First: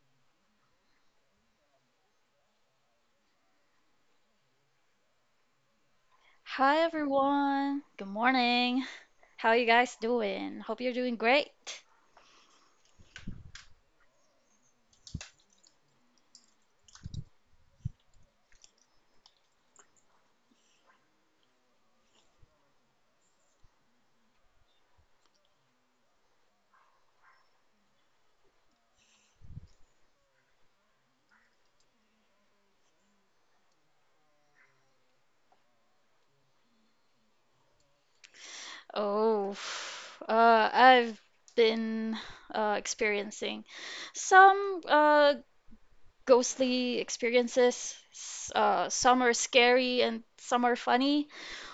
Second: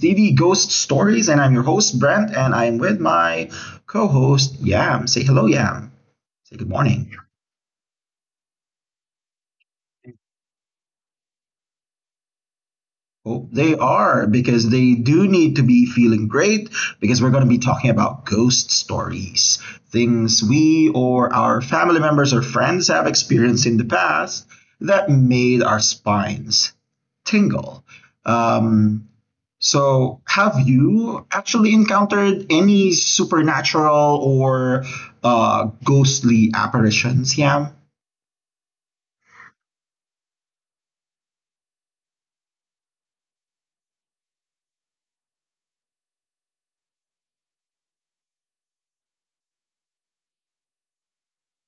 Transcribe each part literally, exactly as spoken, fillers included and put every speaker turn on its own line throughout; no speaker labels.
T V Ghost Stories, and I'm your host Brent, and I'm with my co-host Yam. Say hello, Yam. Say good
Hi
morning.
everyone. Good morning. How you guys doing? Hope you're doing great.
Hope they are because they do need to be feeling great because we're going to be talking about ghost stories, things we or our family members or friends have experienced in the past that made our spines tingle. Um, So, have you actually encountered any supernatural or uh, ghostly apparitions, Yam?
Oh, uh, I've been uh, experiencing some uh, ghostly experiences. S- Uh, some are scary and some are funny,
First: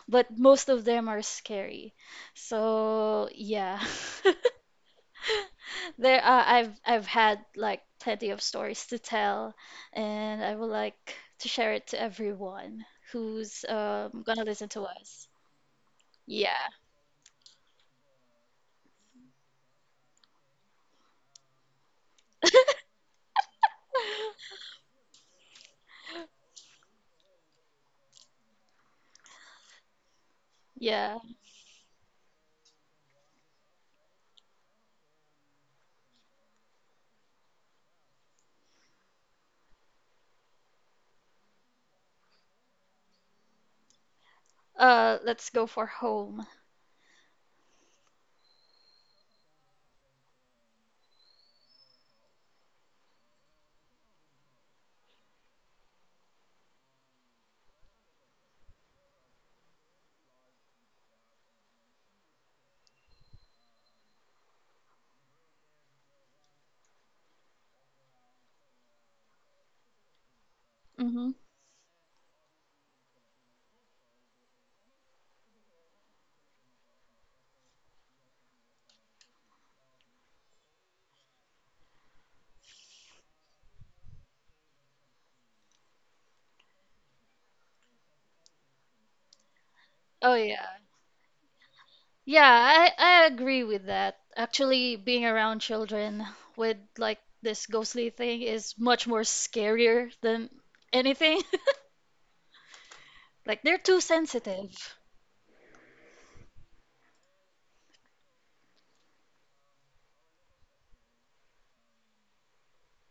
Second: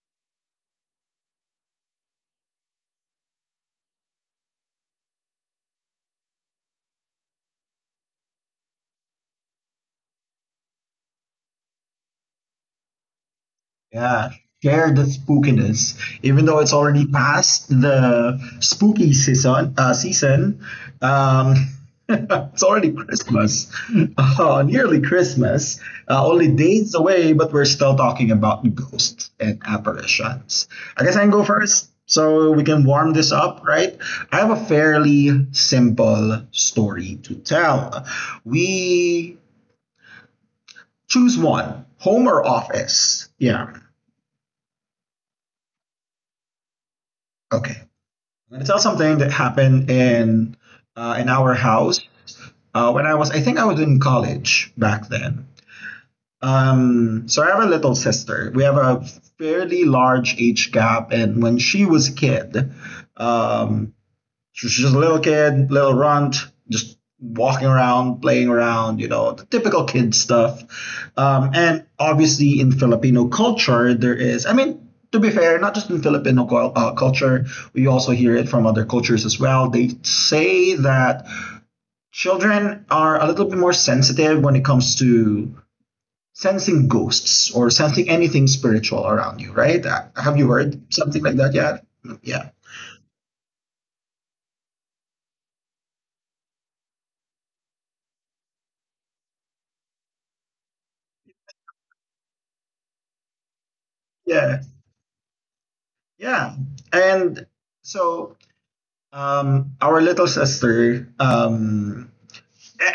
but most of them are scary. So yeah. There, uh, I've I've had like plenty of stories to tell, and I would like to share it to everyone who's
Yeah,
um gonna listen
share
to
the
us.
spookiness. Even though it's
Yeah,
already past the spooky season, uh, season, um, it's already Christmas, uh, nearly Christmas, uh, only days away, but we're still talking about ghosts and apparitions. I guess I
yeah.
can go first so we can warm this up, right? I have a fairly simple story to tell. We choose one, home or office? Yeah,
Uh, let's go for home.
okay. I'm gonna tell something that happened in uh, in our house uh, when I was I think I was in college back then. Um, so I have a little sister. We have a fairly large age gap, and when she was a kid, um, she's just a little kid, little runt, just walking around, playing around, you know, the typical kid stuff.
Mm-hmm.
Um, and obviously, in Filipino culture, there is, I mean, to be fair, not just in Filipino uh, culture, we also hear it from other cultures as well. They say that children are a little bit more sensitive when it comes to sensing ghosts or sensing anything spiritual around you, right? Uh,
Oh
have you
yeah,
heard something like that yet? Yeah.
yeah. I I agree with that. Actually, being around children with like this ghostly thing is much more scarier than anything. Like they're too
Yeah.
sensitive.
Yeah. And so, Um, our little sister, um,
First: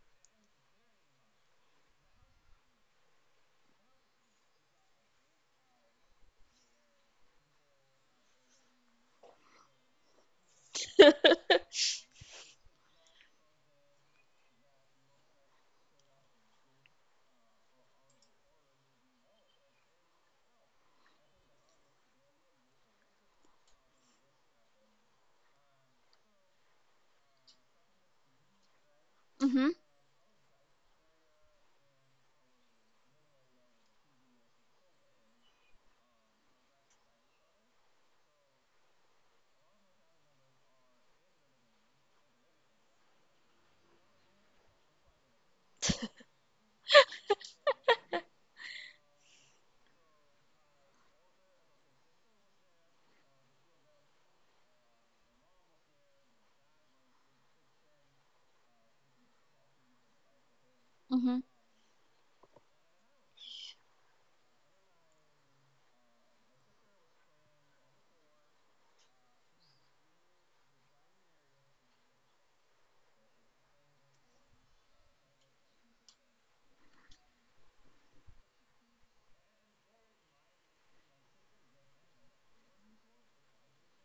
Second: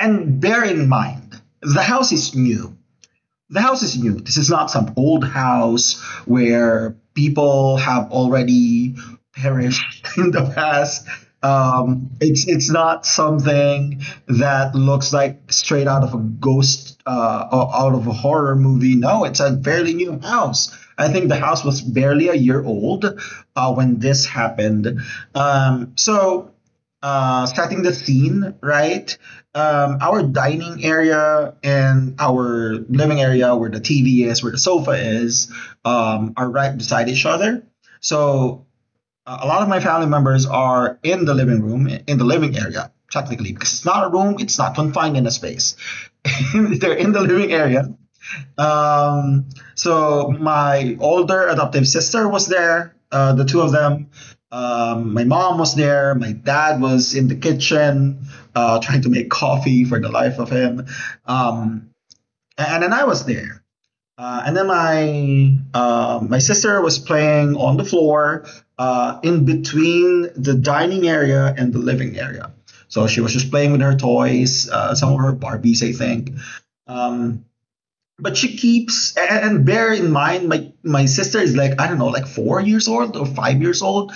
and bear in mind, the house is new. The house is new. This is not some old house where people have already perished in the past. Um, it's it's not something that looks like straight out of a ghost, uh, o- out of a horror movie. No, it's a fairly new house. I think the house was barely a year old uh, when this happened. Um, so uh, setting the scene, right?
hmm
Um, our dining area and our living area, where the T V is, where the sofa is, um, are right beside each other. So, uh, a lot of my family members are in the living room, in the living area, technically, because it's not a room, it's not confined in a space. They're in the living area, um, so my older adoptive sister was there, uh, the two of them. Um, my mom was there. My dad was in the kitchen uh, trying to make coffee for the life of him.
Mm-hmm.
Um, and then I was there. Uh, and then my uh, my sister was playing on the floor uh, in between the dining area and the living area. So she was just playing with her toys, uh, some of her Barbies, I think. Um, but she keeps, and bear in mind, my my sister is like, I don't know, like four years old or five years old.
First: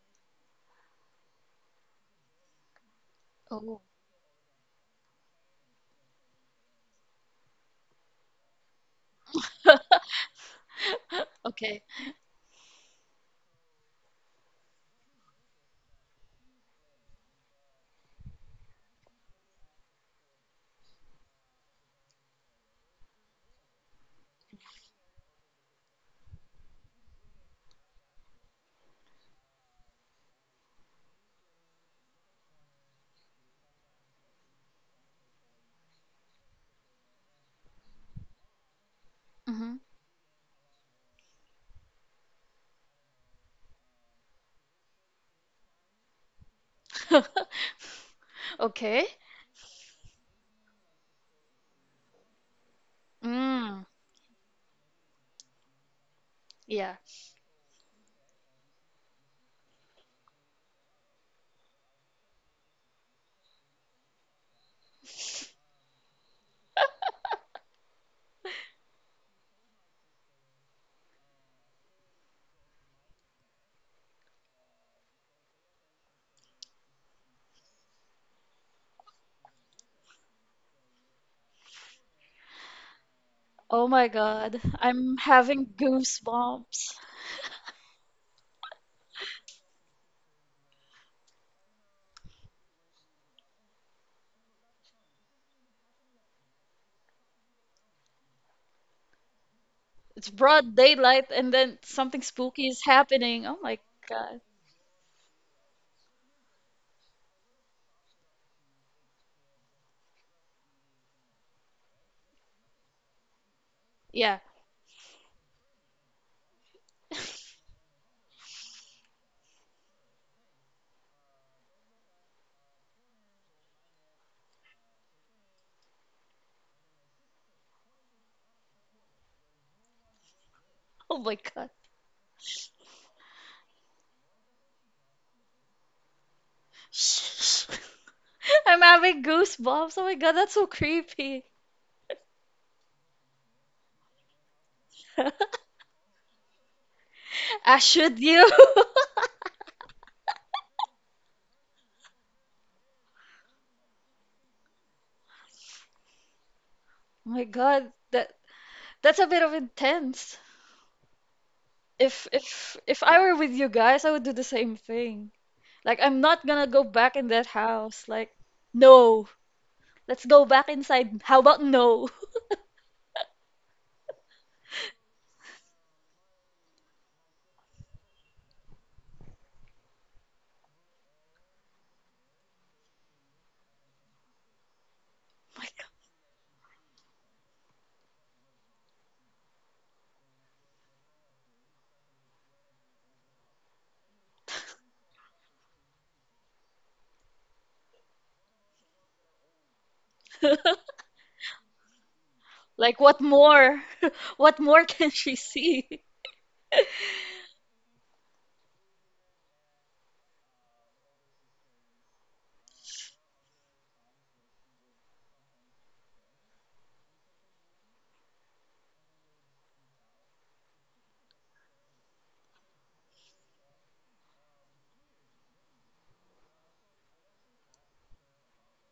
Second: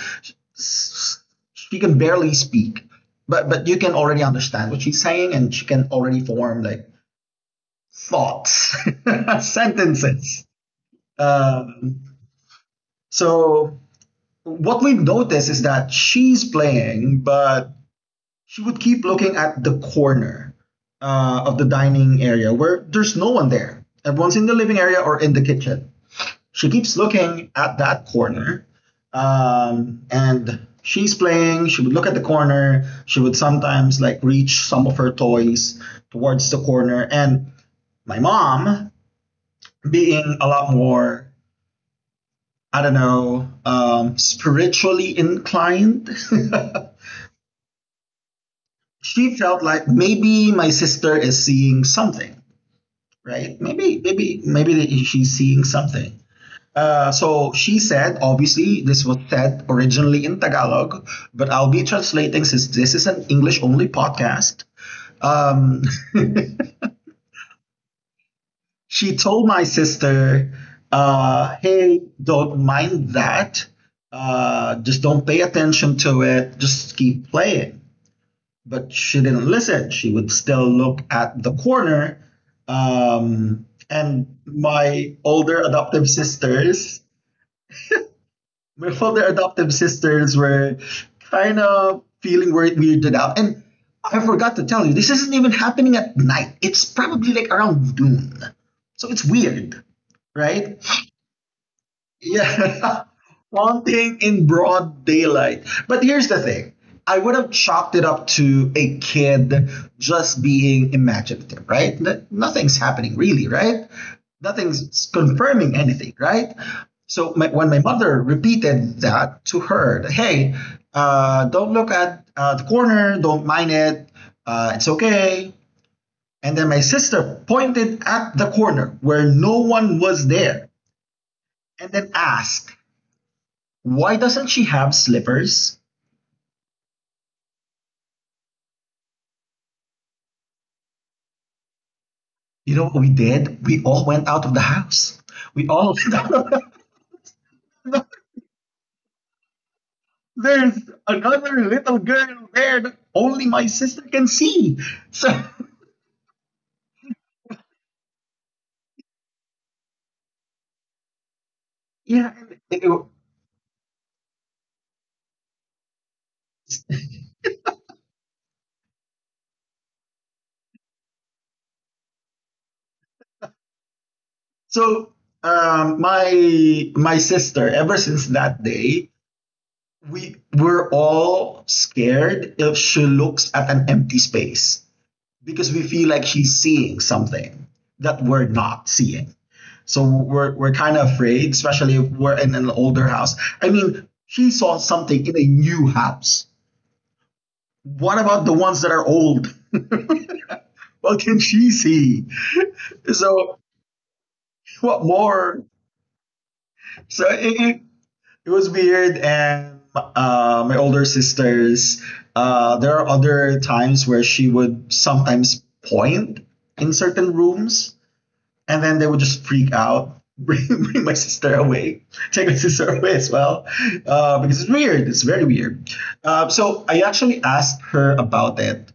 She can barely speak, but but you
Oh,
can already understand what she's saying, and she can already form like thoughts, sentences.
okay.
Um, so what we've noticed is that she's playing, but she would keep looking at the corner uh, of the dining area, where there's no one there. Everyone's in the living area or in the kitchen. She keeps looking at that corner. Um, and she's playing, she would look at the corner, she would sometimes like reach some of her toys towards the corner. And my mom,
Mm-hmm.
being a lot more, I don't know, um, spiritually inclined,
Okay.
she felt like maybe my sister is seeing something, right?
Mm,
Maybe maybe maybe she's seeing something.
yeah.
Uh, so she said, obviously, this was said originally in Tagalog, but I'll be translating since this is an English only podcast. Um, she told my sister, uh, hey, don't mind that. Uh, just don't pay attention to it. Just keep playing. But she didn't listen. She would still look at the corner. Um,
Oh my
and
God.
my
I'm
older
having
adoptive
goosebumps.
sisters, my other adoptive sisters were kind of feeling weird, weirded out. And I forgot to tell you, this isn't even happening at night. It's probably like around noon. So it's weird,
It's
right?
broad daylight and then something spooky is
Yeah,
happening. Oh my
haunting in
God.
broad daylight. But here's the thing, I would have chalked it up to a kid just being imaginative, right? N- Nothing's happening really, right?
Yeah.
Nothing's confirming anything, right? So my, when my mother repeated that to her, hey, uh, don't look at uh, the corner, don't mind it, uh, it's okay. And then my sister pointed at the corner where no one was there
Oh my God.
and then asked, why doesn't she have slippers?
Shh. I'm having goosebumps. Oh my God, that's so creepy.
You know what we did? We all went out of the house. We all no, no,
I
no.
should you.
There's another little girl there that only my sister can see. So
Oh my God, that that's a bit of intense. If
yeah, it-
if
it-
if I were with you guys, I would do the same thing. Like I'm not gonna go back in that house. Like, no. Let's go back inside. How about no?
so um, my my sister. Ever since that day, we were all scared if she looks at an empty space, because we
My
feel like she's seeing something that we're not seeing. So we're we're kind of afraid, especially if we're in an older house. I mean, she saw something in a new house. What about the ones that are old?
God.
What can she see?
Like what
So
more? What more
what
can she
more?
see?
So it, it, it was weird, and uh, my older sisters. Uh, there are other times where she would sometimes point in certain rooms, and then they would just freak out, bring, bring my sister away, take my sister away as well, uh, because it's weird. It's very weird. Uh, so I actually asked her about it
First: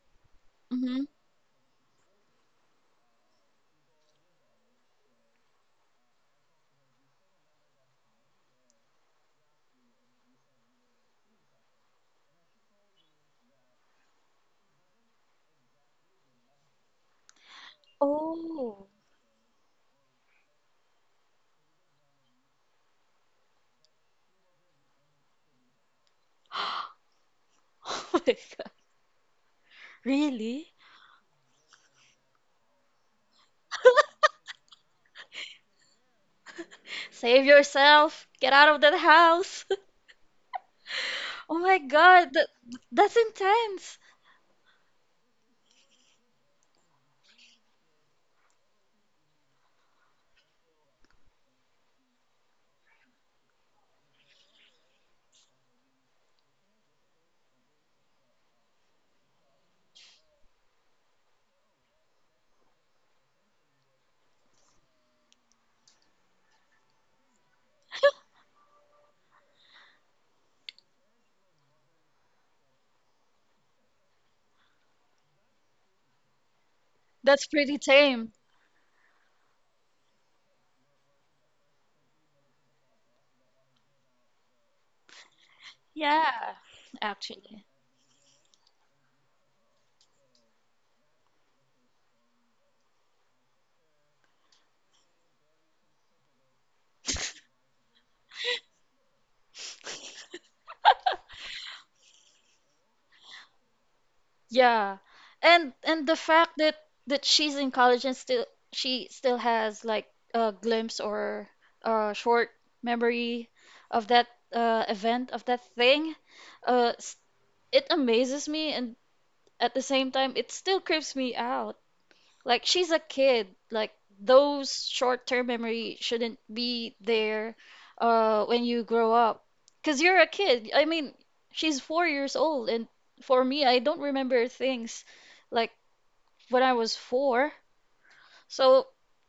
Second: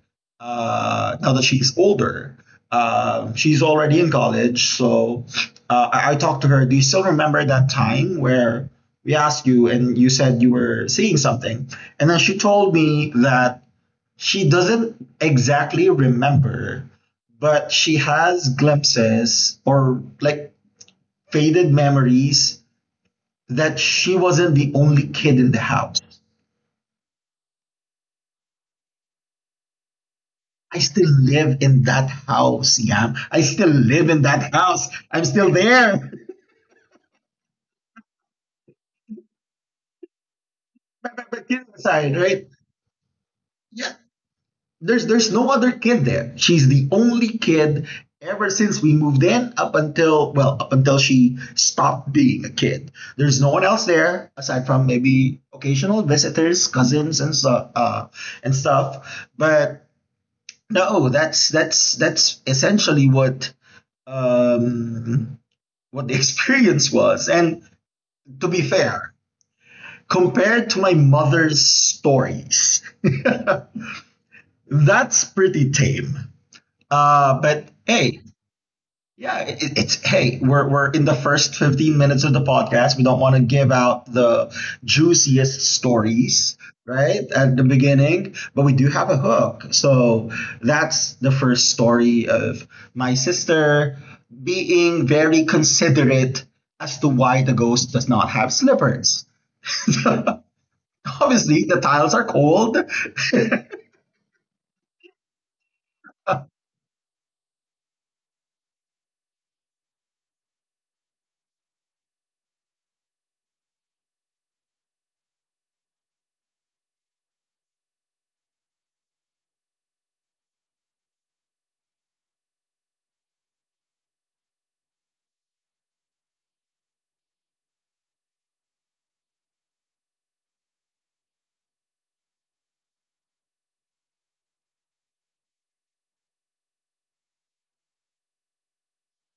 hmm
uh, now that she's older. Uh, she's already in college, so uh, I, I talked to her. Do you still remember that time where we asked you and you said you were seeing something? And then she told me that she doesn't exactly remember, but she has
Oh.
glimpses or like faded memories that she wasn't the only kid in the house.
Oh my God. Really?
I still live in that house, Yam. I still live in that house. I'm still there.
Save yourself. Get out of that house.
Remember,
Oh
kids
my
aside,
God, that
right?
that's
Yeah,
intense.
there's there's no other kid there. She's the only kid ever since we moved in, up until, well, up until she stopped being a kid. There's no one else there aside from maybe occasional visitors, cousins, and stuff uh, and stuff. But no, that's that's that's essentially what um, what the experience was. And to be fair, compared to my mother's stories, that's pretty tame. Uh,
That's
but
pretty
hey,
tame.
yeah, it, it's hey, we're we're in the first fifteen minutes of the podcast. We don't want to give out the juiciest stories,
Yeah,
right? At the
actually.
beginning, but we do have a hook. So that's the first story of my sister being very considerate as to why the ghost does not have slippers. Obviously, the tiles are cold.
Yeah. And and the
I
fact that that she's in college and still she still has like a glimpse or a short memory of that uh, event, of that thing, uh, s- it amazes me and at the same time it still creeps me out. Like she's a kid. Like those short-term memory shouldn't be there uh when you grow up. 'Cause you're a kid. I mean, she's four years old and for me, I don't remember things like when I was four. So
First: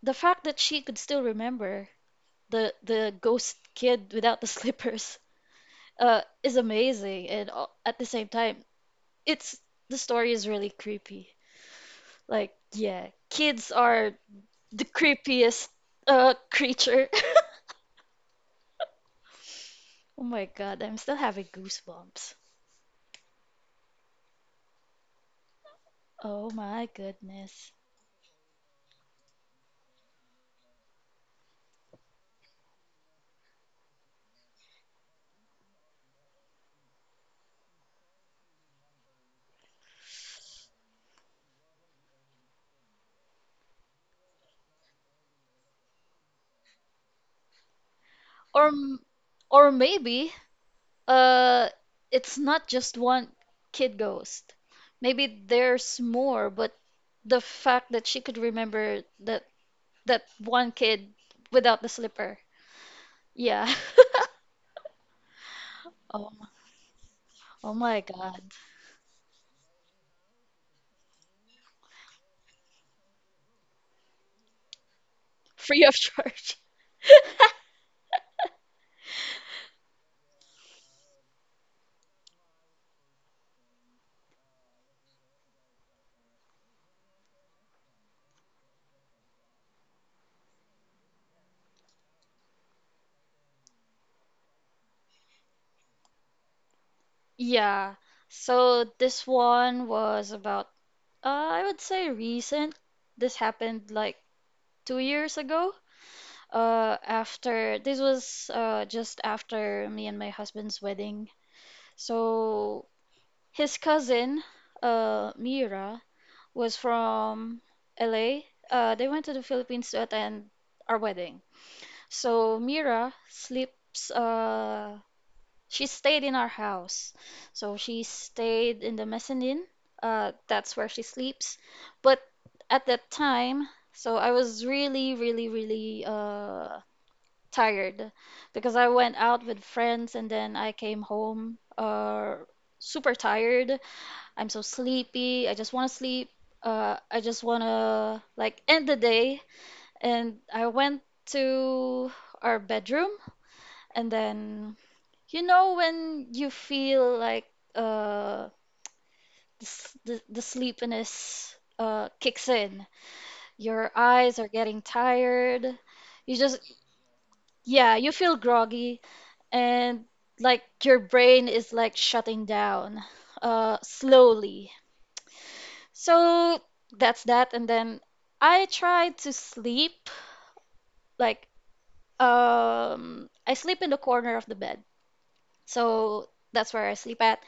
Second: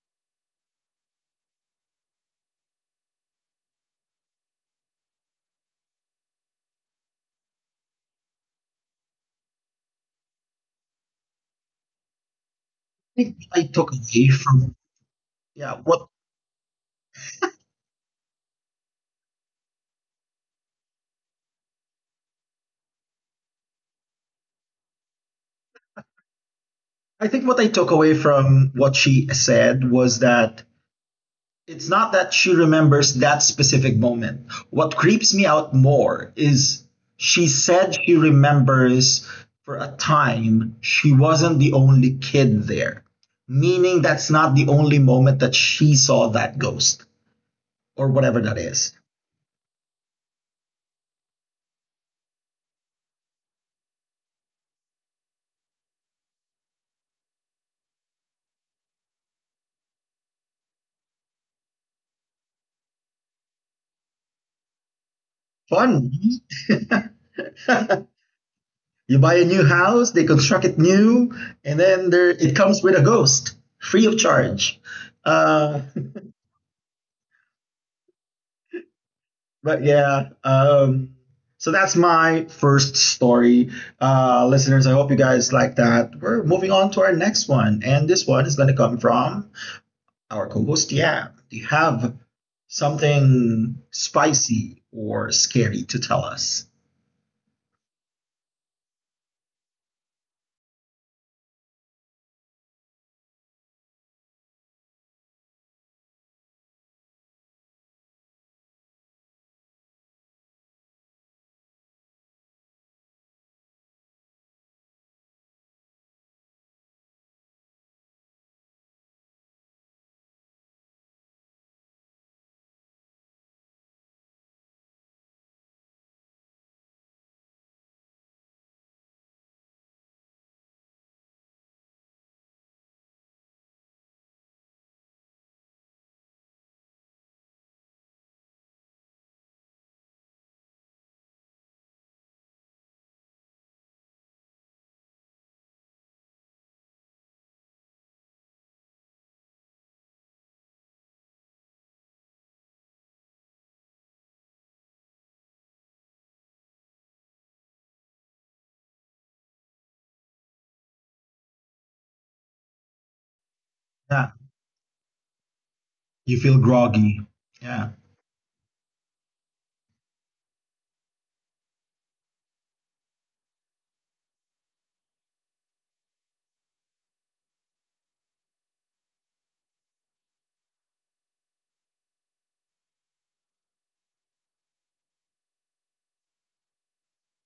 the fact that she could still remember the the ghost kid without the slippers uh is amazing and uh, at the same time it's the story is really creepy. Like yeah,
think I
kids
took
are
away from
the creepiest
yeah, what
uh creature. Oh my god, I'm still having goosebumps. Oh my
I think what I
goodness.
took away from what she said was that it's not that she remembers that specific moment. What creeps me out more is she said she remembers for a time she wasn't the only kid there, meaning that's not the only moment that she saw that ghost or whatever that
Or
is.
m- or maybe uh it's not just one kid ghost. Maybe there's more, but the fact that she could remember that that one kid without the slipper. Yeah.
Fun.
Oh, m- oh my god.
You buy a new house, they construct it new, and then there it comes with a ghost free of charge.
Free
Uh,
of charge.
but yeah, um, so that's my first story. Uh, listeners, I hope you guys like that. We're moving on to our next one, and this one is going to come from our co-host. Yeah, do you have something spicy or scary to tell us?
Yeah. So this one was about, uh, I would say recent. This happened like two years ago. Uh, after this was uh, just after me and my husband's wedding. So his cousin, uh, Mira, was from L A. Uh, they went to the Philippines to attend our wedding. So Mira sleeps uh she stayed in our house. So she stayed in the mezzanine. Uh, that's where she sleeps. But at that time, so I was really, really, really uh, tired because I went out with friends and then I came home uh, super tired. I'm so sleepy. I just want to sleep. Uh, I just want to like end the day. And I went to our bedroom and then you know when you feel like uh the s- the, the sleepiness uh kicks in. Your
Yeah,
eyes are getting tired.
you
You
feel
just
groggy. Yeah,
yeah, you feel groggy and like your brain is like shutting down uh slowly. So that's that and then I try to sleep like um I sleep in the corner of the bed. So that's where I sleep at.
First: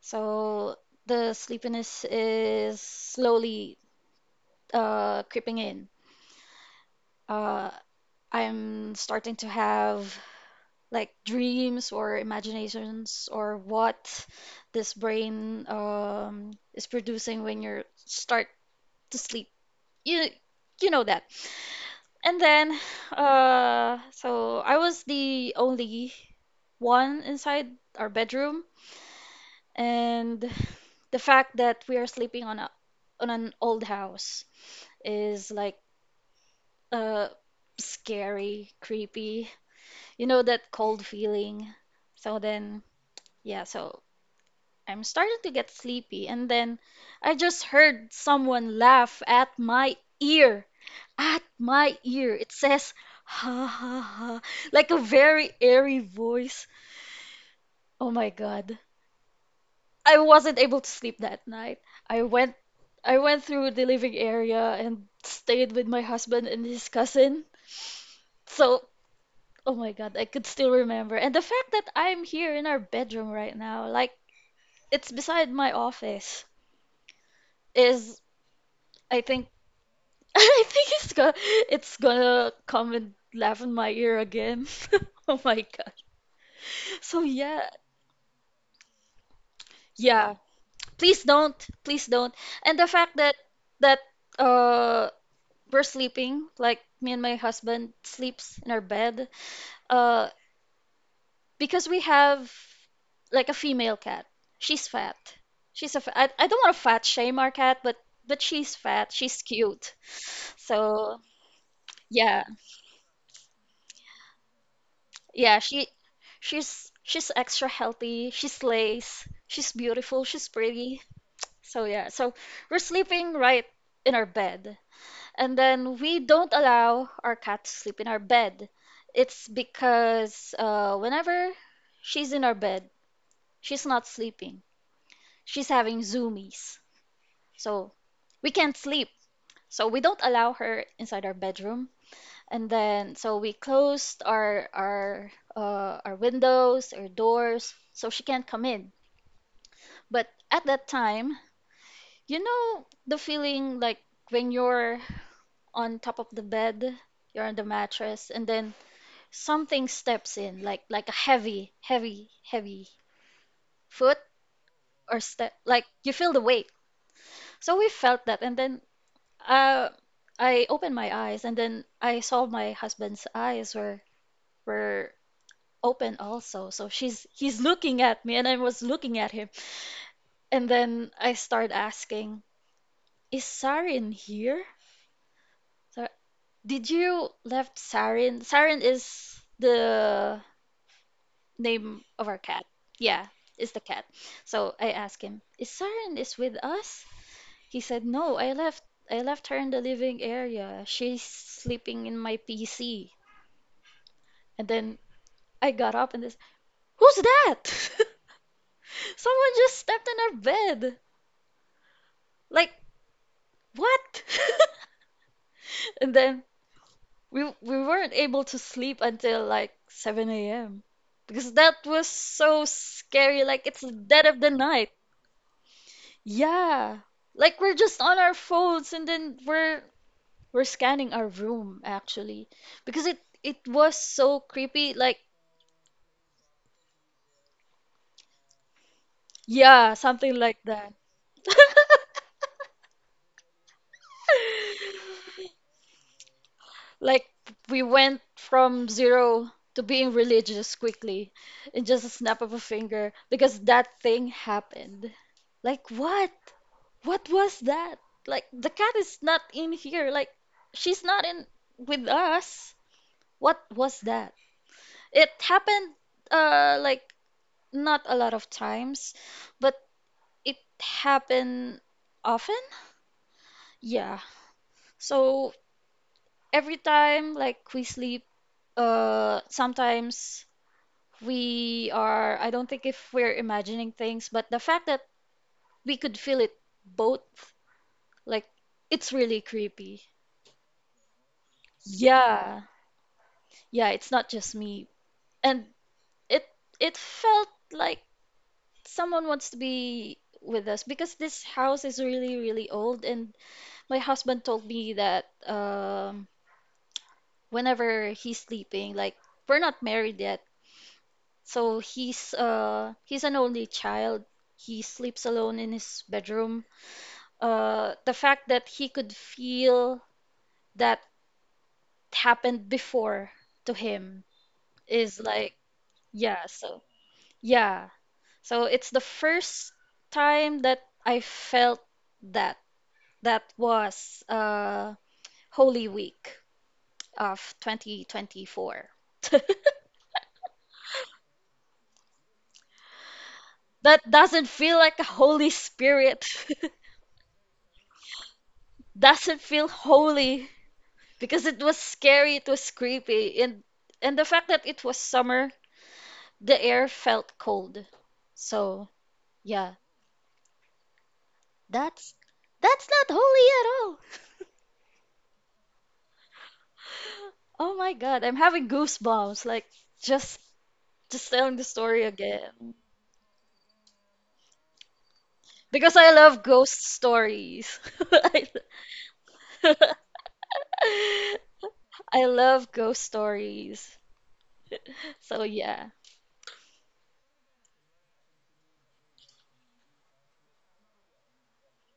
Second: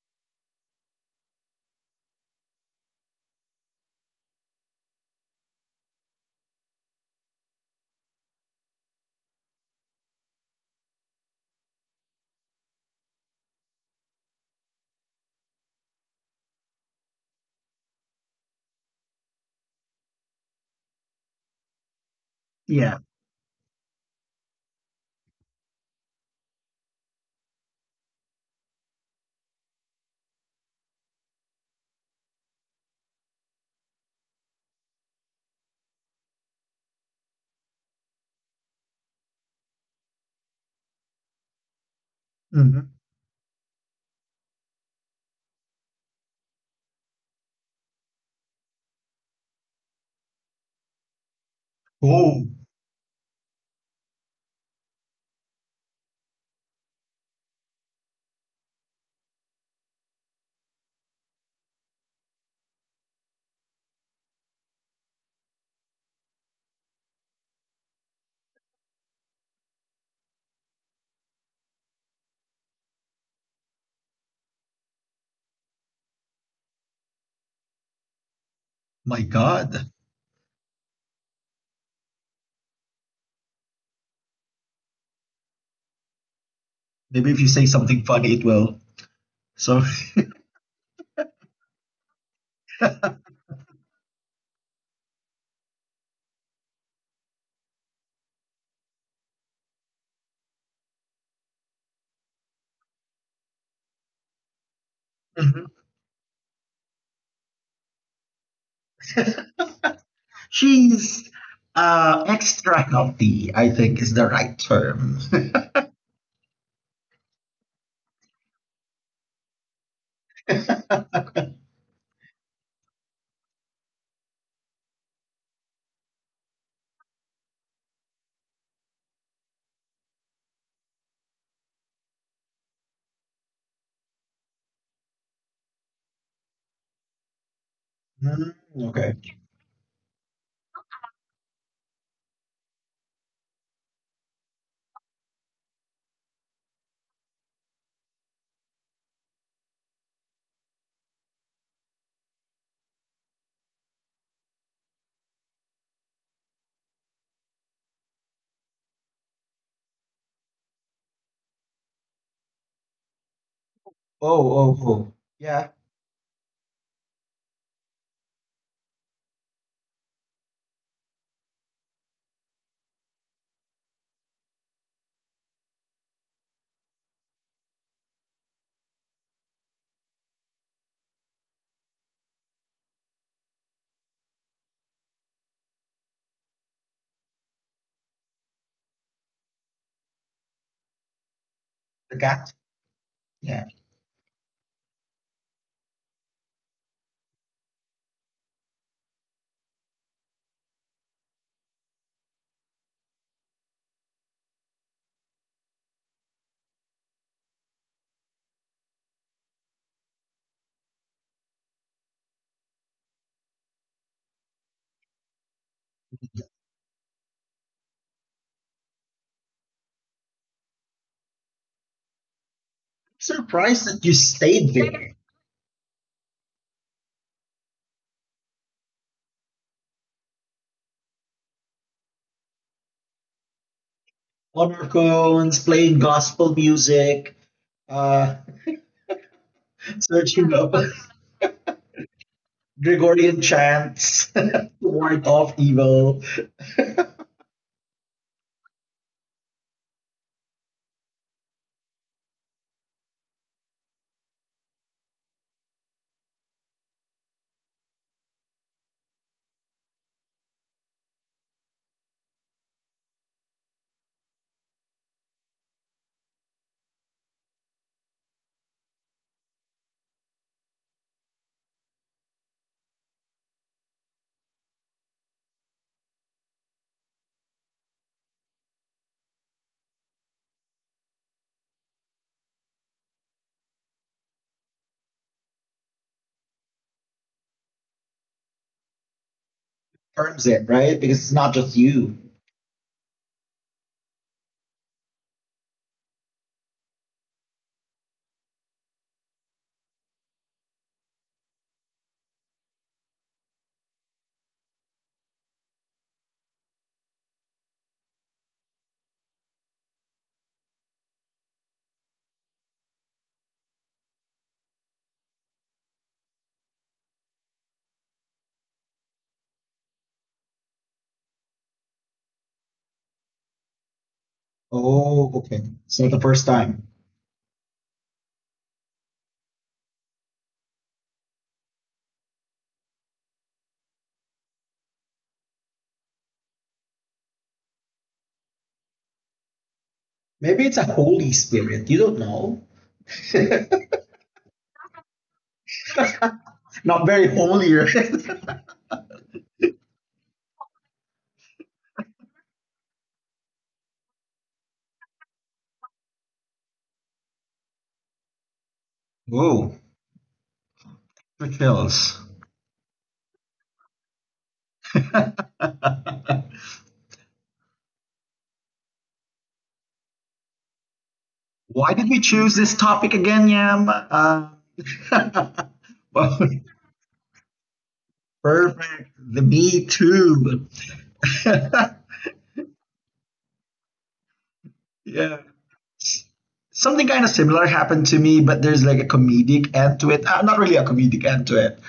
So the sleepiness is slowly uh, creeping in. Uh, I'm starting to have like dreams or imaginations or what this brain um, is producing when you start to sleep. You you know that. And then
yeah.
uh, so I was the only one inside our bedroom, and the fact that we are sleeping on a on an old house is like uh scary, creepy. You know that cold feeling. So then,
Mhm.
yeah, so I'm starting to get sleepy and then I just heard someone laugh at my ear. At my ear.
Oh
It says ha ha ha, like a very airy voice. Oh my God. I wasn't able to sleep that night. I went I went through the living area and stayed with my husband and his cousin. So oh my God, I could still remember. And the fact that I'm here in our bedroom right now, like it's beside my office, is I
my
think
god.
I think it's gonna it's gonna come and laugh in my ear again. Oh my God. So
Maybe if you
yeah,
say something funny it will. So,
yeah. Please don't, please don't. And the fact that that uh we're sleeping, like me and my husband sleeps in our bed, uh because we have like a female cat. She's fat. She's a fa- I, I don't want to fat shame our cat, but but she's fat. She's cute. So
she's uh,
yeah,
extra healthy, I think is the right term.
yeah. She she's she's extra healthy. She slays. She's beautiful. She's pretty. So yeah. So we're sleeping right in our bed, and then we don't allow our cat to sleep in our bed. It's because uh, whenever she's in our bed, she's not sleeping she's having zoomies. So we
Mm,
can't sleep.
okay.
So we don't allow her inside our bedroom. And then so we closed our our uh, our windows, our doors, so she can't come in. But at that time, you know the feeling like when you're on top of the bed, you're on the mattress, and then something steps in, like like a heavy, heavy, heavy foot
Oh, oh,
or
oh.
step,
Yeah,
like you feel the weight. So we felt that, and then uh, I opened my eyes and then I saw my husband's eyes were were open also. So she's he's looking at me and I was looking at him. And then I start asking, "Is Sarin here? So, did you left Sarin? Sarin is the name of
the
our cat.
cat.
Yeah, is
Yeah.
the cat. So I asked him, "Is Sarin is with us?" He said, "No, I left I left her in the living area. She's sleeping in my P C." And then I got up and this, who's that? Someone just stepped on our bed. Like, what? And then we we weren't able to sleep until like seven a m because that was so scary. Like it's the
Surprised that
dead
you
of the
stayed
night.
there.
Yeah. Like we're just on our phones and then we're we're scanning our room actually because it it was so creepy.
Honor
Like
cones, playing gospel music, uh,
yeah, something like
searching up
that.
Gregorian chants to ward off evil.
Like we went from zero to being religious quickly in just a snap of a finger because that thing happened. Like what? What was that? Like the cat is not in here. Like she's not in with us. What was that? It happened uh like not a lot of times, but it happened often. Yeah. So every time like we sleep, uh sometimes we are, I don't think if we're imagining things, but the fact that we could feel it both, like, it's really creepy.
Confirms it, right? Because it's not just you.
Yeah. Yeah, it's not just me. And it it felt like someone wants to be with us because this house is really, really old and my husband told me that um whenever he's sleeping, like we're not married yet. So he's uh he's an only child. He sleeps alone in his bedroom. Uh, the fact that he could feel that happened before to him is
Oh,
like,
okay. It's not the
yeah,
first
so
time.
yeah. So it's the first time that I felt that. That was uh, Holy Week of twenty twenty-four.
Maybe it's a Holy Spirit. You don't know.
That doesn't feel like a Holy Spirit.
Not very holy, right?
Doesn't feel holy because it was scary, it was creepy, and and the fact that it was summer. The air felt cold. So, yeah,
Whoa, that
that's
kills.
that's not holy at all. Oh my God, I'm having goosebumps like just just telling the story
Why did we choose
again.
this topic again, Yam? Uh,
Because I love
well,
ghost stories. I,
perfect. The Me Too.
I love ghost stories. So
Yeah.
yeah.
Something kind of similar happened to me, but there's like a comedic end to it. Uh, not really a comedic end to it.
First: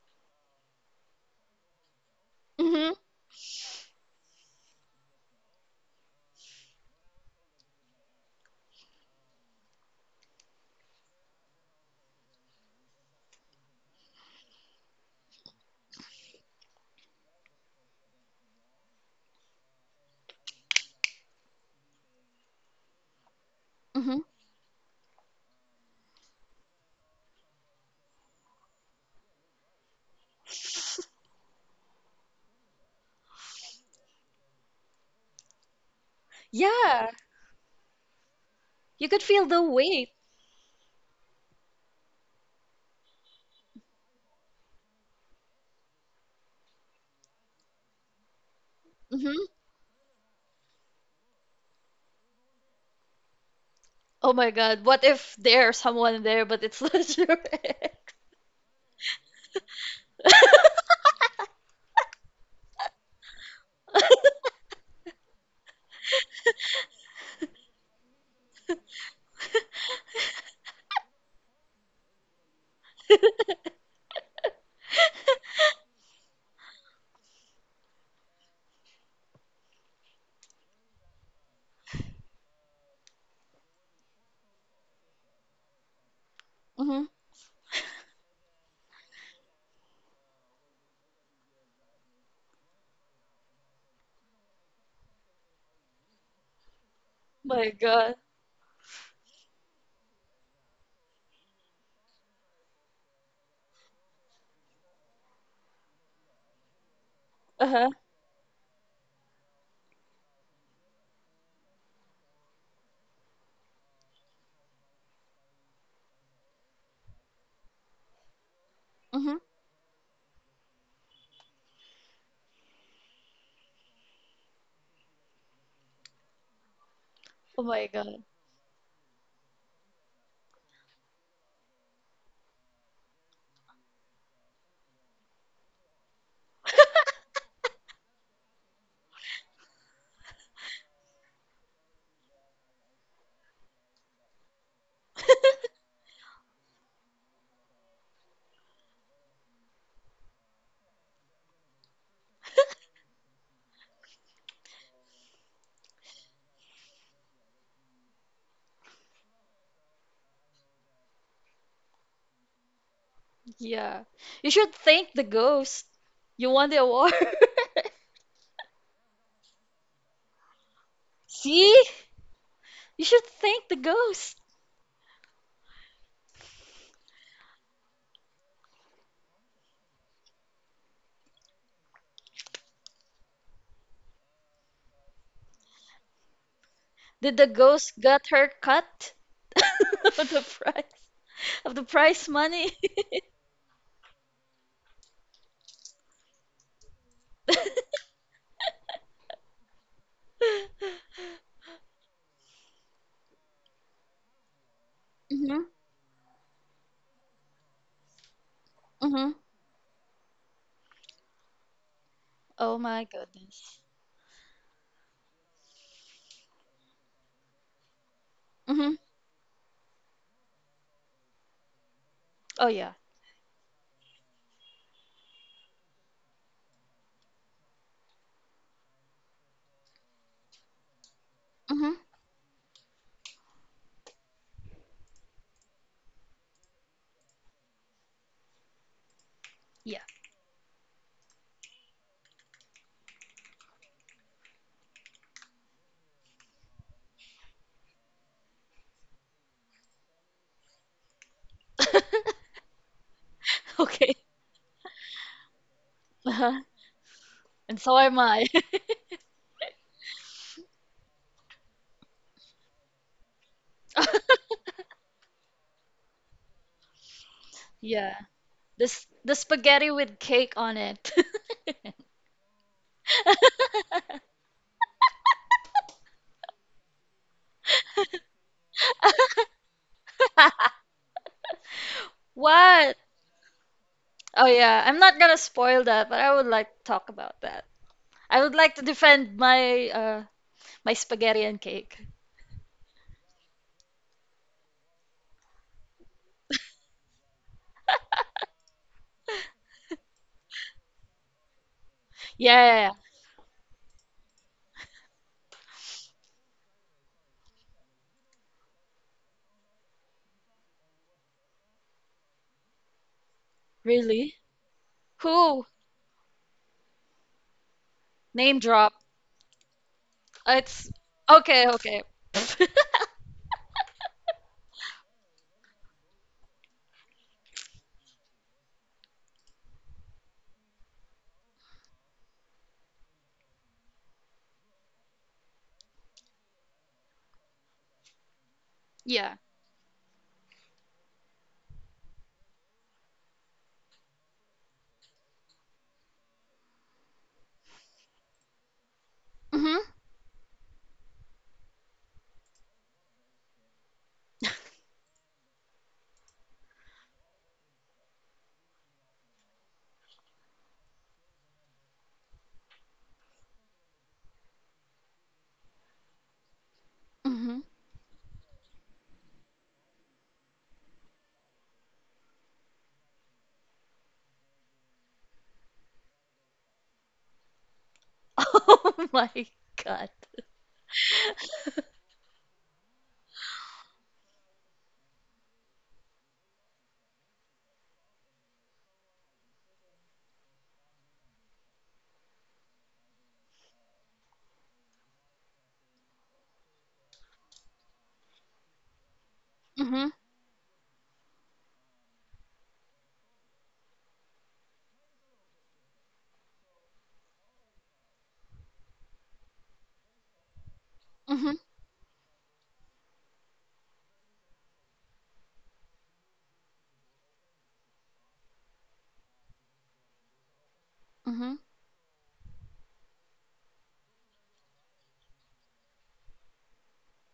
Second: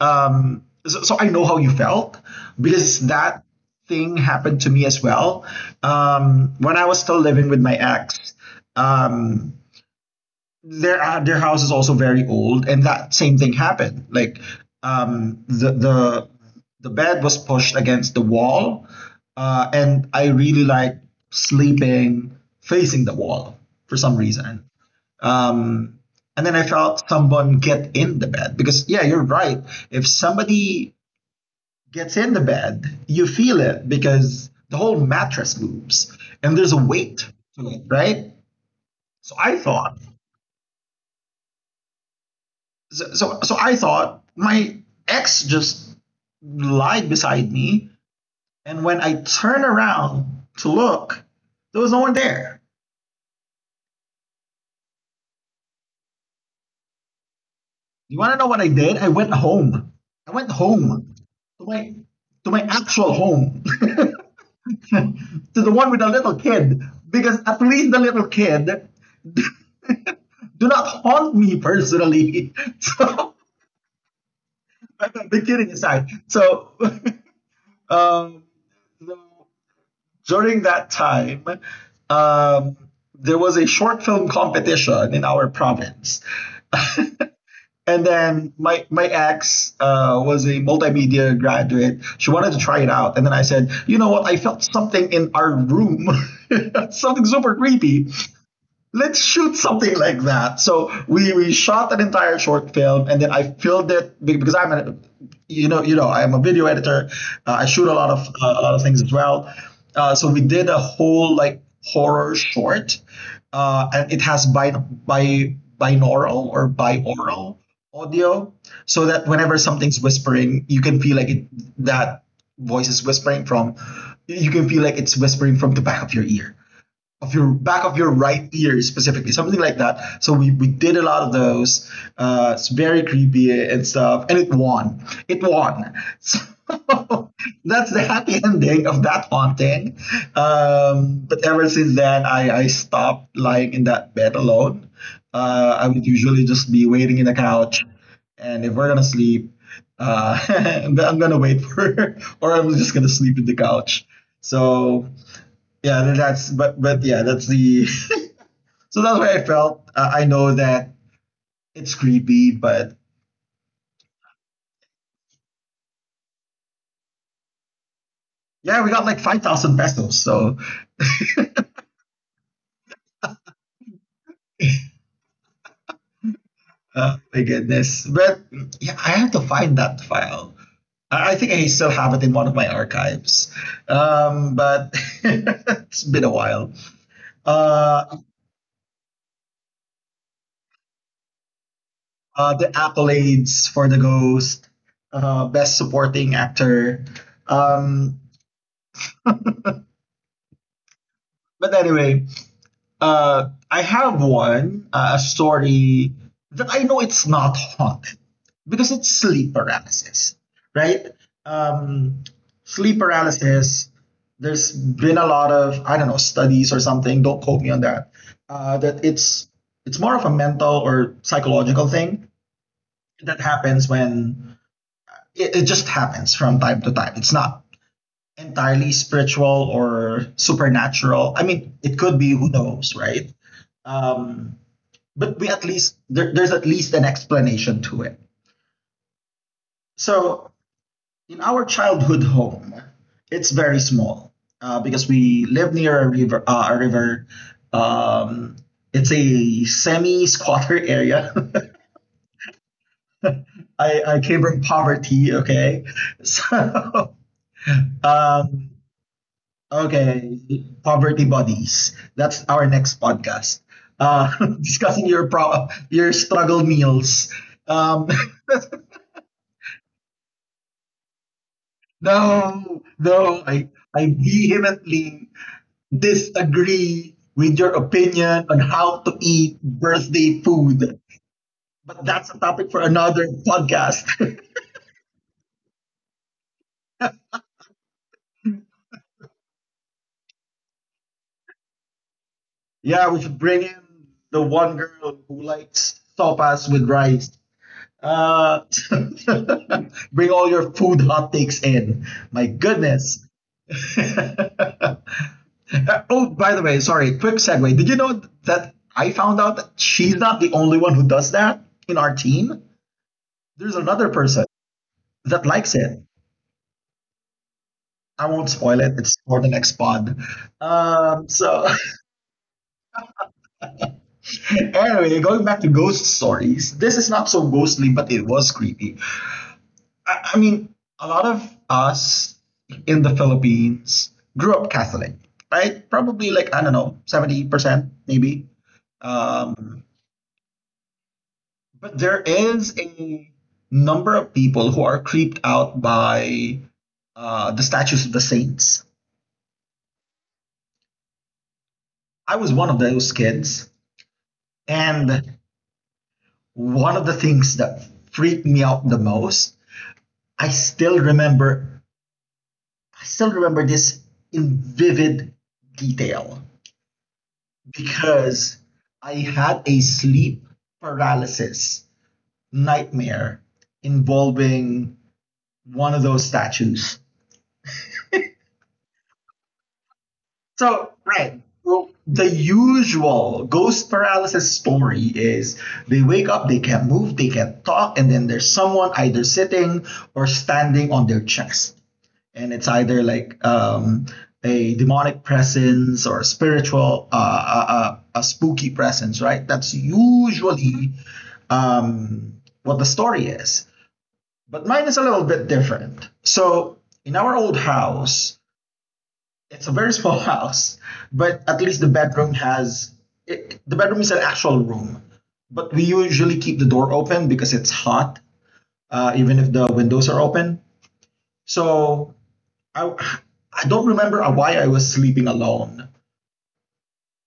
Um, so, so I know how you felt
hmm
because that thing happened to me as well. Um, when I was still living with my ex, um, their uh, their house is also very old, and that same thing happened. Like um, the the the bed was pushed against the wall, uh, and I really like sleeping facing the wall for some
hmm
reason. Um, and then I felt someone get in the bed because yeah, you're right. If somebody gets in the bed, you feel it because the whole mattress moves and there's a
Yeah,
weight to it, right?
you could feel
So
the
I thought
weight.
so, so so I thought my ex just lied beside me, and when I
hmm
turned around to look, there was no one there.
Oh my God, what if there's someone there but it's not your ex?
You want to know what I did? I went home. I went home to my to my actual home, to the one with the little kid, because at least the little kid do not haunt me personally. so, I'm kidding aside. So, um, so during that time, um, there was a short film competition in our province.
Mhm.
And then my, my ex uh, was a multimedia graduate. She wanted to try it out. And then I said, you know what? I felt something in our room, something super
My
creepy.
God.
Let's shoot something like that. So we, we shot an entire short film, and then I filmed it because I'm a, you know, you know, I'm a video editor. Uh, I
Uh-huh.
shoot a lot of uh, a lot of things as well. Uh, so we did a whole like horror short, uh, and it has bi bi binaural or bioral audio, so
hmm
that whenever something's whispering, you can feel like it, that voice is whispering from. You can feel like it's whispering from the back of your ear of your
Oh my
back of your
God.
right ear specifically, something like that. So we, we did a lot of those. Uh, it's very creepy and stuff, and it won, it won So that's the happy ending of that haunting. Um, but ever since then I, I stopped lying in that bed alone. uh, I would usually just be waiting in the couch, and if we're gonna sleep, uh, I'm gonna wait for or I'm just gonna sleep in the couch. So yeah, that's but but yeah, that's the so that's where I felt uh, I know that it's creepy but
Yeah. You should thank the ghost. You won the award.
yeah, we got like five thousand pesos. So
See? You should thank the ghost.
uh, my goodness. But yeah, I have to find that file. i I think I still have it in one of my archives. um, but It's been a while.
Did the ghost
uh,
got her cut of the price. Of the prize
uh, the
money?
accolades for the ghost, uh, best supporting actor. um, but anyway, Uh, I have one, uh, a
Mm-hmm.
story that I know it's not haunted because it's
Mm-hmm.
sleep paralysis, right? Um,
Oh
Sleep
my goodness.
paralysis, there's been a lot of, I don't know, studies or something, don't quote me on that, uh,
hmm
that it's it's more of a mental or psychological thing
Oh yeah.
that happens when it, it just happens from time to time. It's not entirely spiritual or supernatural. I mean, it
Mm-hmm.
could be, who knows, right? Um, but we at least there, there's at least an explanation to it.
Yeah.
So in our childhood home, it's very small, uh, because we live near a river. Uh, a river. Um, it's a semi-squatter area. I, I
Okay.
came from poverty. Okay,
Uh-huh.
so
And so am I.
um, okay, poverty bodies. That's our next podcast. Uh, discussing your pro- your struggle meals. Um,
Yeah. This the spaghetti with cake on it.
No, no, I, I vehemently disagree with your opinion on how to eat birthday food. But that's a topic for
What?
another podcast.
Oh yeah, I'm not gonna spoil that, but I would like to talk about that. I would like to defend my uh my spaghetti and cake.
Yeah, we should bring in the one girl who likes sopas with rice. Uh, Bring all your food hot takes in. My
Yeah. yeah, yeah.
goodness. Oh, by the way, sorry, quick segue. Did you know that I found out that she's not the only one who does that in our team? There's another
Really?
person that
Who?
likes it. I won't
Name
spoil it.
drop.
It's for the next pod.
It's
Um, so,
okay, okay.
anyway, going back to ghost stories, this is not so ghostly, but it was creepy. I, I mean, a lot of us in the Philippines grew up Catholic, right? Probably like, I don't know, seventy percent, maybe.
Yeah.
Um, But there is a number of people who are creeped out by uh, the statues of the saints.
Mhm.
I was one of those kids. And one of the things that freaked me out the most, I still remember, I still remember this in vivid detail
Mhm.
because I had a sleep paralysis nightmare involving one of those statues.
Oh my god.
So, right. Well, the usual ghost paralysis story is they wake up, they can't move, they can't talk, and then there's someone either sitting or standing on their chest. And it's either like um, a demonic presence or a spiritual, uh, uh, uh, a spooky presence, right? That's
Mhm.
usually um, what the story is. But mine is a little bit different. So, in our old house, it's a very small house, but
Mhm.
at least the bedroom has it, the bedroom is an actual room. But we usually keep the door open because it's hot, uh, even if the windows are open.
Mhm.
So I I don't remember why I was sleeping alone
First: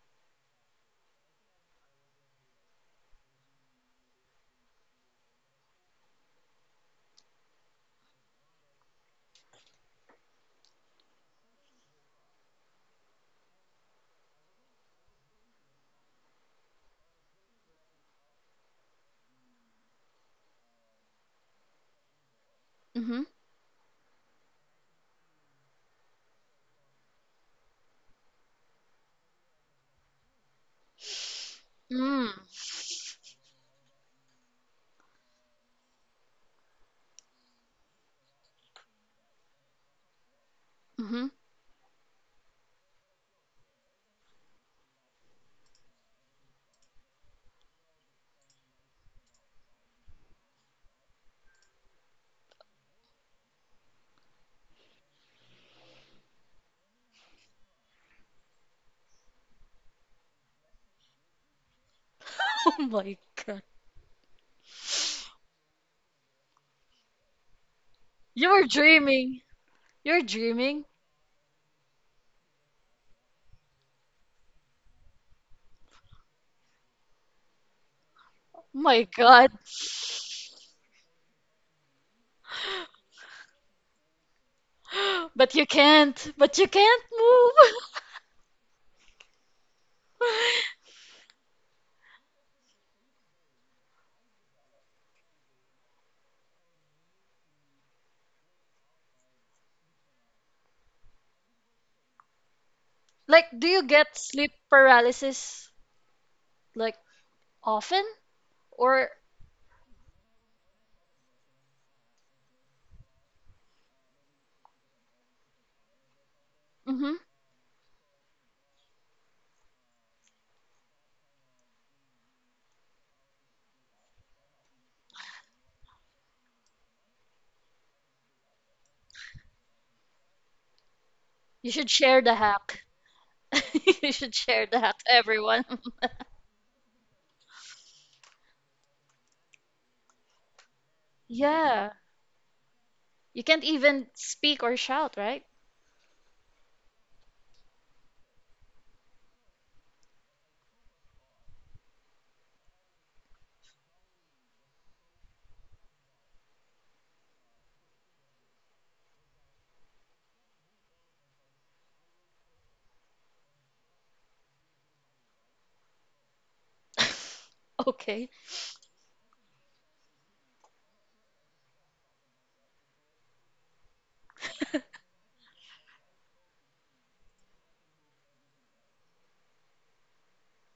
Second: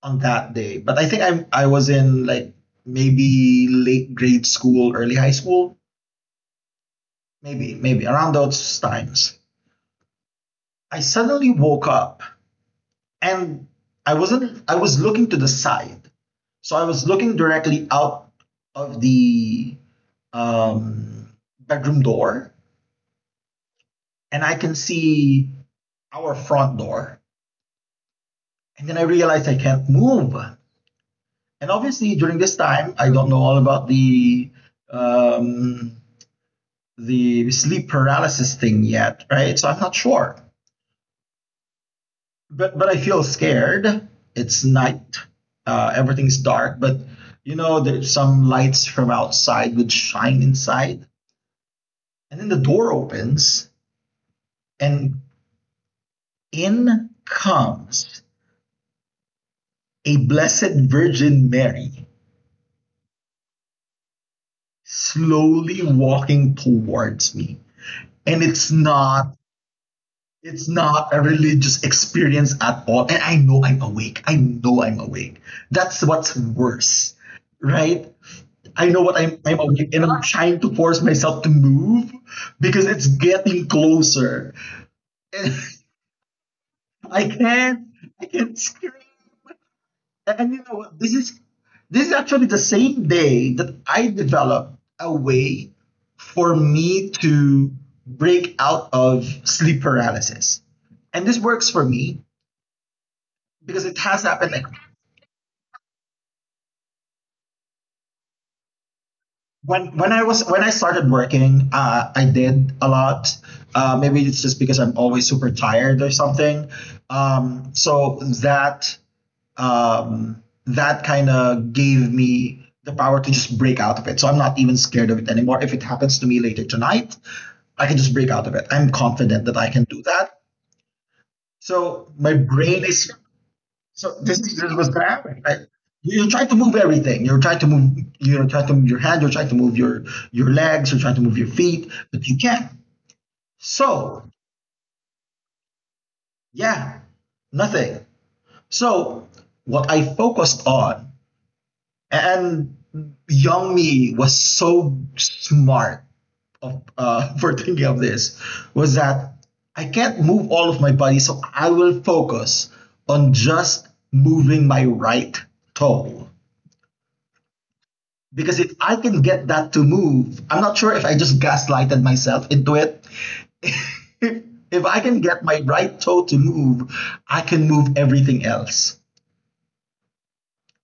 on that day, but I think I I was in like maybe late grade school, early high school, maybe maybe around those times. I suddenly woke up and I wasn't I was looking to the side. So I was looking directly out of the um, bedroom door,
Mhm.
and I can see our front door. And then I realized I can't move. And obviously,
Mm.
during this time, I don't know all about the um, the sleep paralysis thing yet, right? So I'm not sure.
Mhm.
But but I feel scared. It's night. Uh, everything's dark. But you know, there's some lights from outside would shine inside. And then the door opens, and in comes a Blessed Virgin Mary
Oh my god.
slowly walking towards me. And
You were
it's not
dreaming. You're
it's
dreaming.
not a religious experience at all. And I know I'm awake. I know I'm awake. That's what's worse, right?
Oh
I know
My
what I'm,
god.
I'm awake and I'm trying to force myself to move because it's getting closer.
But you can't. But you can't
And I
move.
can't, I can't scream. And, and you know, this is this is actually the same day that I developed a way for me to break out of sleep paralysis. And this works for me
Like, do
because
you
it has
get
happened
sleep
like
paralysis? Like, often or
when when I was when I started working, uh, I did a lot. Uh, maybe it's just because I'm always super tired or something.
mhm.
Um, so that um, that kind of gave me the power to just break out of it. So I'm not even scared of it anymore. If it happens to me later tonight, I can just break out of it. I'm confident that I can do that.
You should
So
share
my
the
brain
hack.
is
You
so
should
this is this
share
is
the
what's
hack
gonna
to
happen, right?
everyone.
You're trying to move everything. You're trying to move. You're trying to move your hand. You're trying to move your your legs. You're trying to move your
Yeah.
feet, but you can't.
You can't even
So
speak or shout, right?
yeah, nothing. So what I focused on, and young me was so smart of, uh, for thinking of this, was that I can't move all of my body, so I will focus on just moving my right toe.
Okay.
Because if I can get that to move, I'm not sure if I just gaslighted myself into it. If, if I can get my right toe to move, I can move everything else.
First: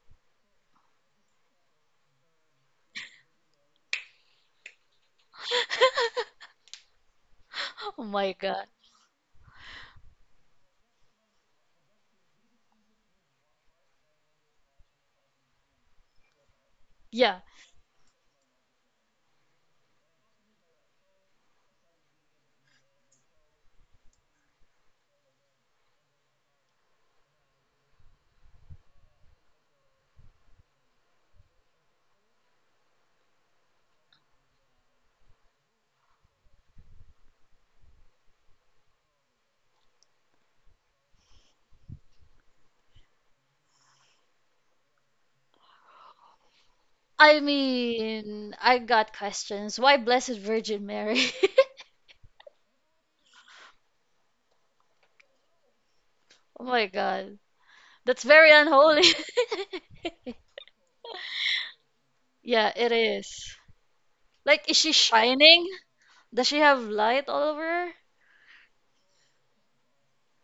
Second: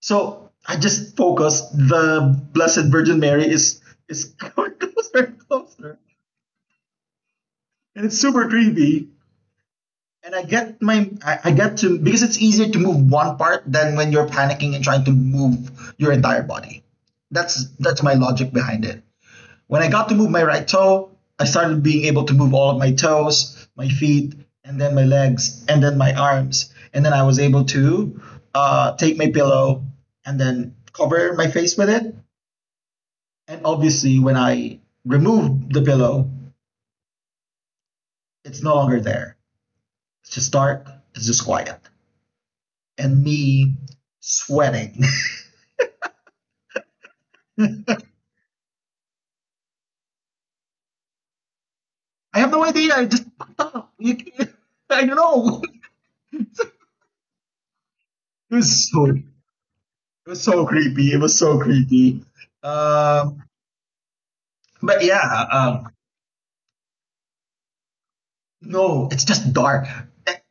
So I just focus. The Blessed Virgin Mary is is coming closer and closer, and
Oh
it's
my
super
God.
creepy. And I get my I, I get to because it's easier to move one part than when you're panicking and trying to move your entire body.
Yeah.
That's that's my logic behind it. When I got to move my right toe, I started being able to move all of my toes, my feet, and then my legs, and then my arms. And then I was able to uh, take my pillow and then cover my face with it. And obviously, when I remove the pillow, it's no longer there. It's just dark, it's just quiet. And me sweating.
I mean, I got questions. Why Blessed Virgin Mary?
I have no idea. I just fucked up. You I don't know.
Oh my God. That's very
It was
unholy.
so it was so creepy. It was so creepy.
Yeah, it
Um,
is. Like, is she
But yeah,
shining?
um,
Does she have light all over her?
no, it's just dark.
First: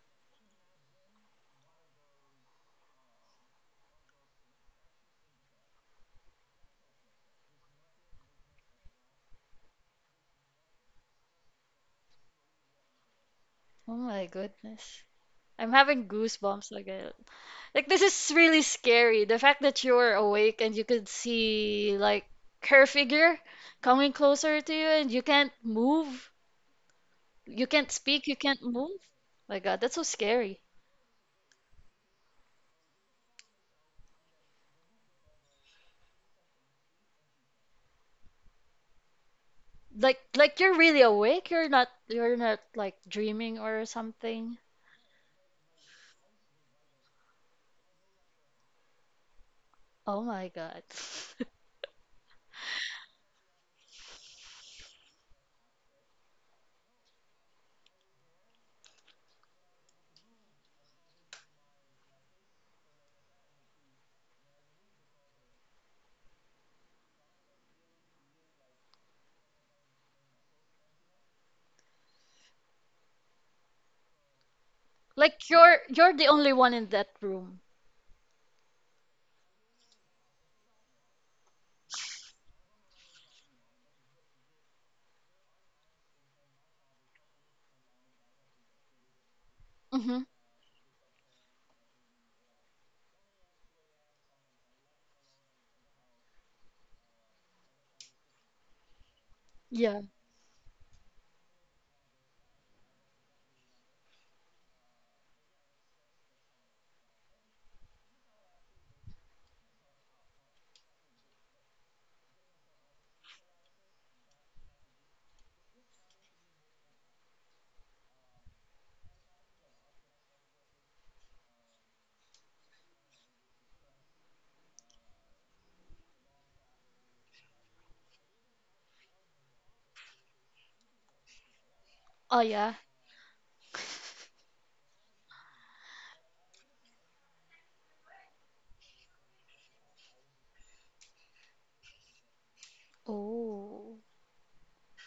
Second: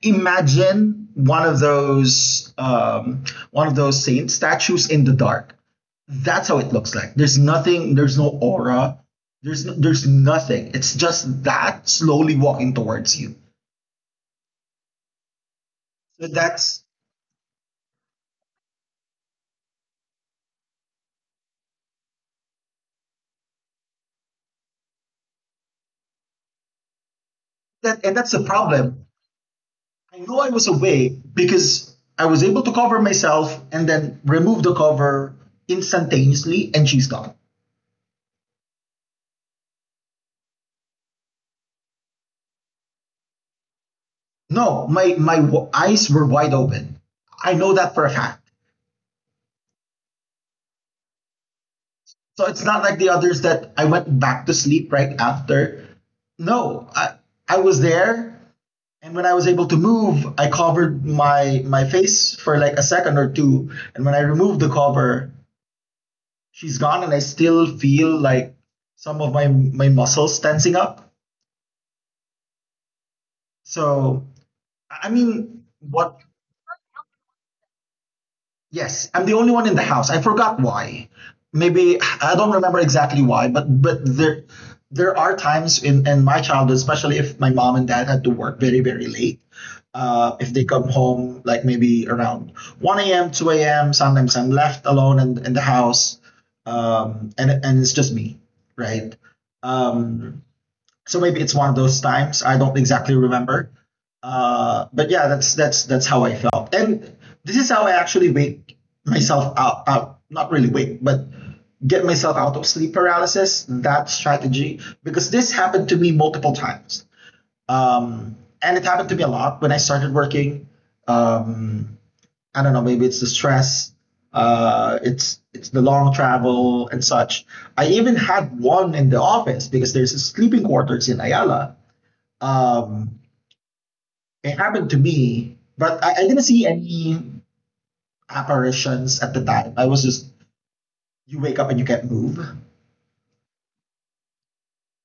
Imagine one of those um, one of those saint statues in the dark. That's how it looks like. There's nothing. There's no aura. There's no, there's nothing. It's just that slowly walking towards you.
Oh my goodness. I'm having
So
goosebumps
that's
again. Like, this is really scary. The fact that you were awake and you could see like her figure coming closer to you and you can't move. You can't
that, and
speak, you
that's the
can't move.
problem.
My God, that's so
I know I
scary.
was away because I was able to cover myself and then remove the cover instantaneously, and she's gone.
Like, like you're really awake. You're not you're not like dreaming or something.
No, my my w- eyes were wide open. I know that for a fact.
Oh my God.
So it's not like the others that I went back to sleep right after. No, I I was there, and when I was able to move, I covered my my face for like a second or two, and when I removed the cover, she's gone, and I still feel like some of my my muscles tensing up. So I I
Like,
mean,
you're you're
what
the only one in that room.
Yes, I'm the only one in the house. I forgot why. Maybe I don't remember exactly why, but but there there are times in in my childhood, especially if my mom and dad had to work very very late.
Hmm
Uh, if they come home like maybe around one a m, two a m Sometimes I'm left alone in, in the house, um, and and it's just me, right?
Yeah.
Um, so maybe it's one of those times. I don't exactly remember. Uh, but yeah, that's that's that's how I felt, and this is how I actually wake myself out. out not really wake, but get myself out of sleep paralysis. That strategy, because this happened to me multiple times, um, and it happened to me a lot when I started working. Um, I don't know, maybe it's the stress, uh, it's it's the long travel and such. I even had one in the office because there's a sleeping quarters in Ayala.
Oh yeah.
Um, it happened to me, but I, I didn't see any apparitions at the time. I was just you wake up and you can't move.
Oh.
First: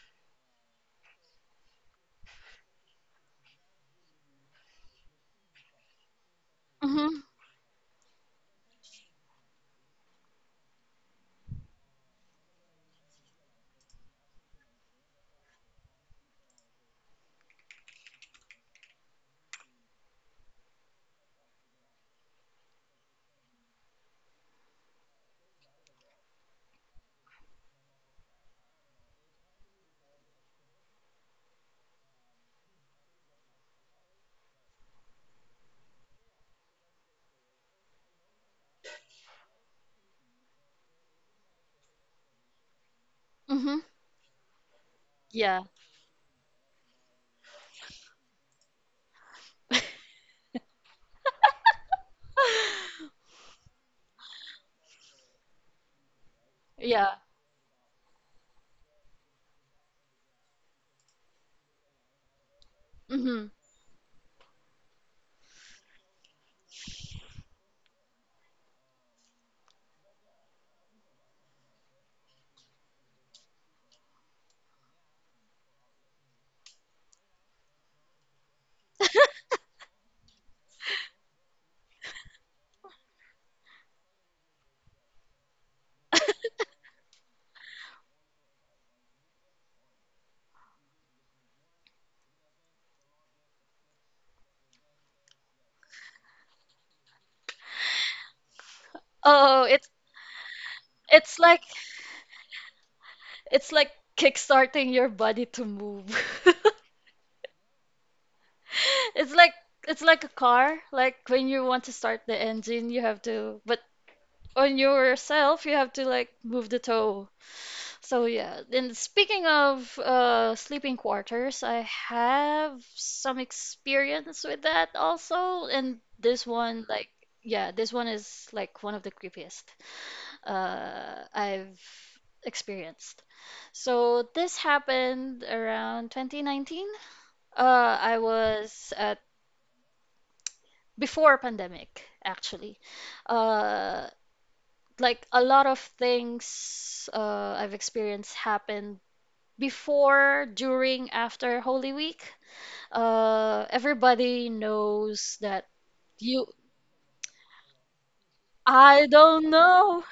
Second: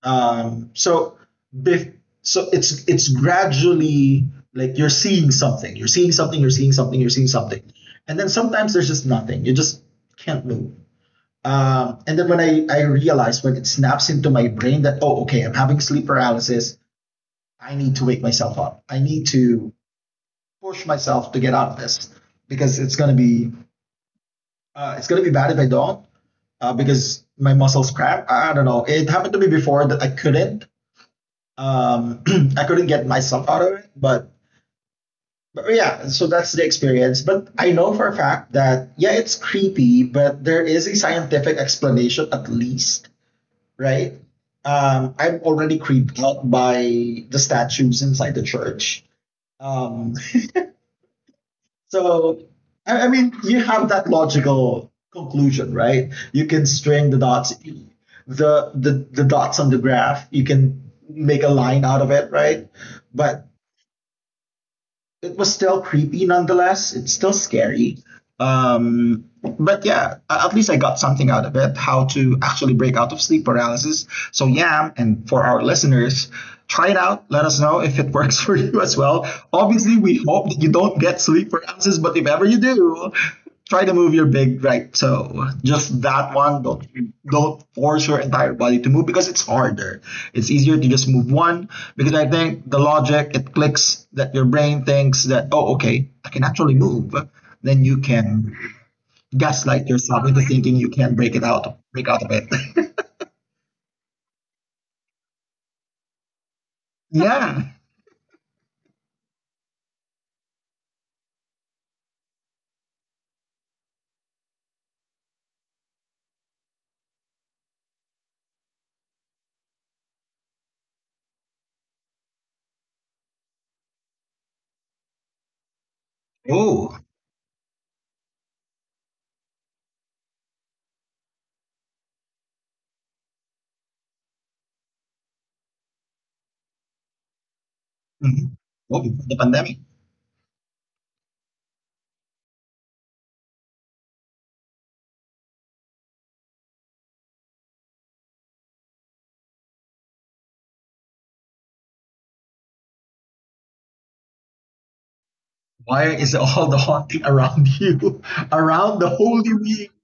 Um, so bef- so it's it's gradually like you're seeing something, you're seeing something, you're seeing something, you're
Mm-hmm.
seeing something, and then sometimes there's just nothing. You just can't move. Um, and then when I, I realized, when it snaps into my brain that, oh, okay, I'm having sleep paralysis, I need to wake myself up. I need to push myself to get out of this because it's gonna be uh, it's gonna be bad if I don't, uh, because my muscles cramp. I don't know. It happened to me before that I couldn't, um, I couldn't get myself out of it, but but yeah, so that's the experience. But I know for a fact that yeah, it's creepy, but there is a scientific explanation at least,
Mm-hmm.
right? Um, I'm
Yeah.
already creeped out by the statues inside the church. Um, so, I, I mean, you have that logical conclusion, right? You can string
Yeah.
the dots, the, the the dots on the graph. You can make a line out of it, right?
hmm
But it was still creepy nonetheless. It's still scary. Um, but yeah, at least I got something out of it, how to actually break out of sleep paralysis. So, yeah, and for our listeners, try it out. Let us know if it works for you as well. Obviously, we hope that you don't get sleep paralysis, but if ever you do, try to move your big right, so just that one. don't don't force your entire body to move, because it's harder. It's easier to just move one, because I think the logic, it clicks that your brain thinks that, oh, okay, I can actually move. Then you can
Oh, it's
gaslight yourself into thinking you can
it's
break it
like,
out break out of it.
it's like kickstarting your body to move.
Yeah.
It's like, it's like a car. Like, when you want to start the engine, you have to, but on yourself, you have to like move the toe. So yeah. And speaking of uh sleeping quarters, I have some experience with that also. And this one,
Oh.
like, yeah, this one is like one of the creepiest uh I've experienced. So this happened around twenty nineteen. Uh, I
Mhm.
was
Oh,
at
before the pandemic.
Before pandemic actually. Uh, like a lot of things uh, I've experienced happened before, during, after Holy Week. Uh, everybody knows that
Why is
you.
all the haunting around you around
I
the
don't
holy week?
know.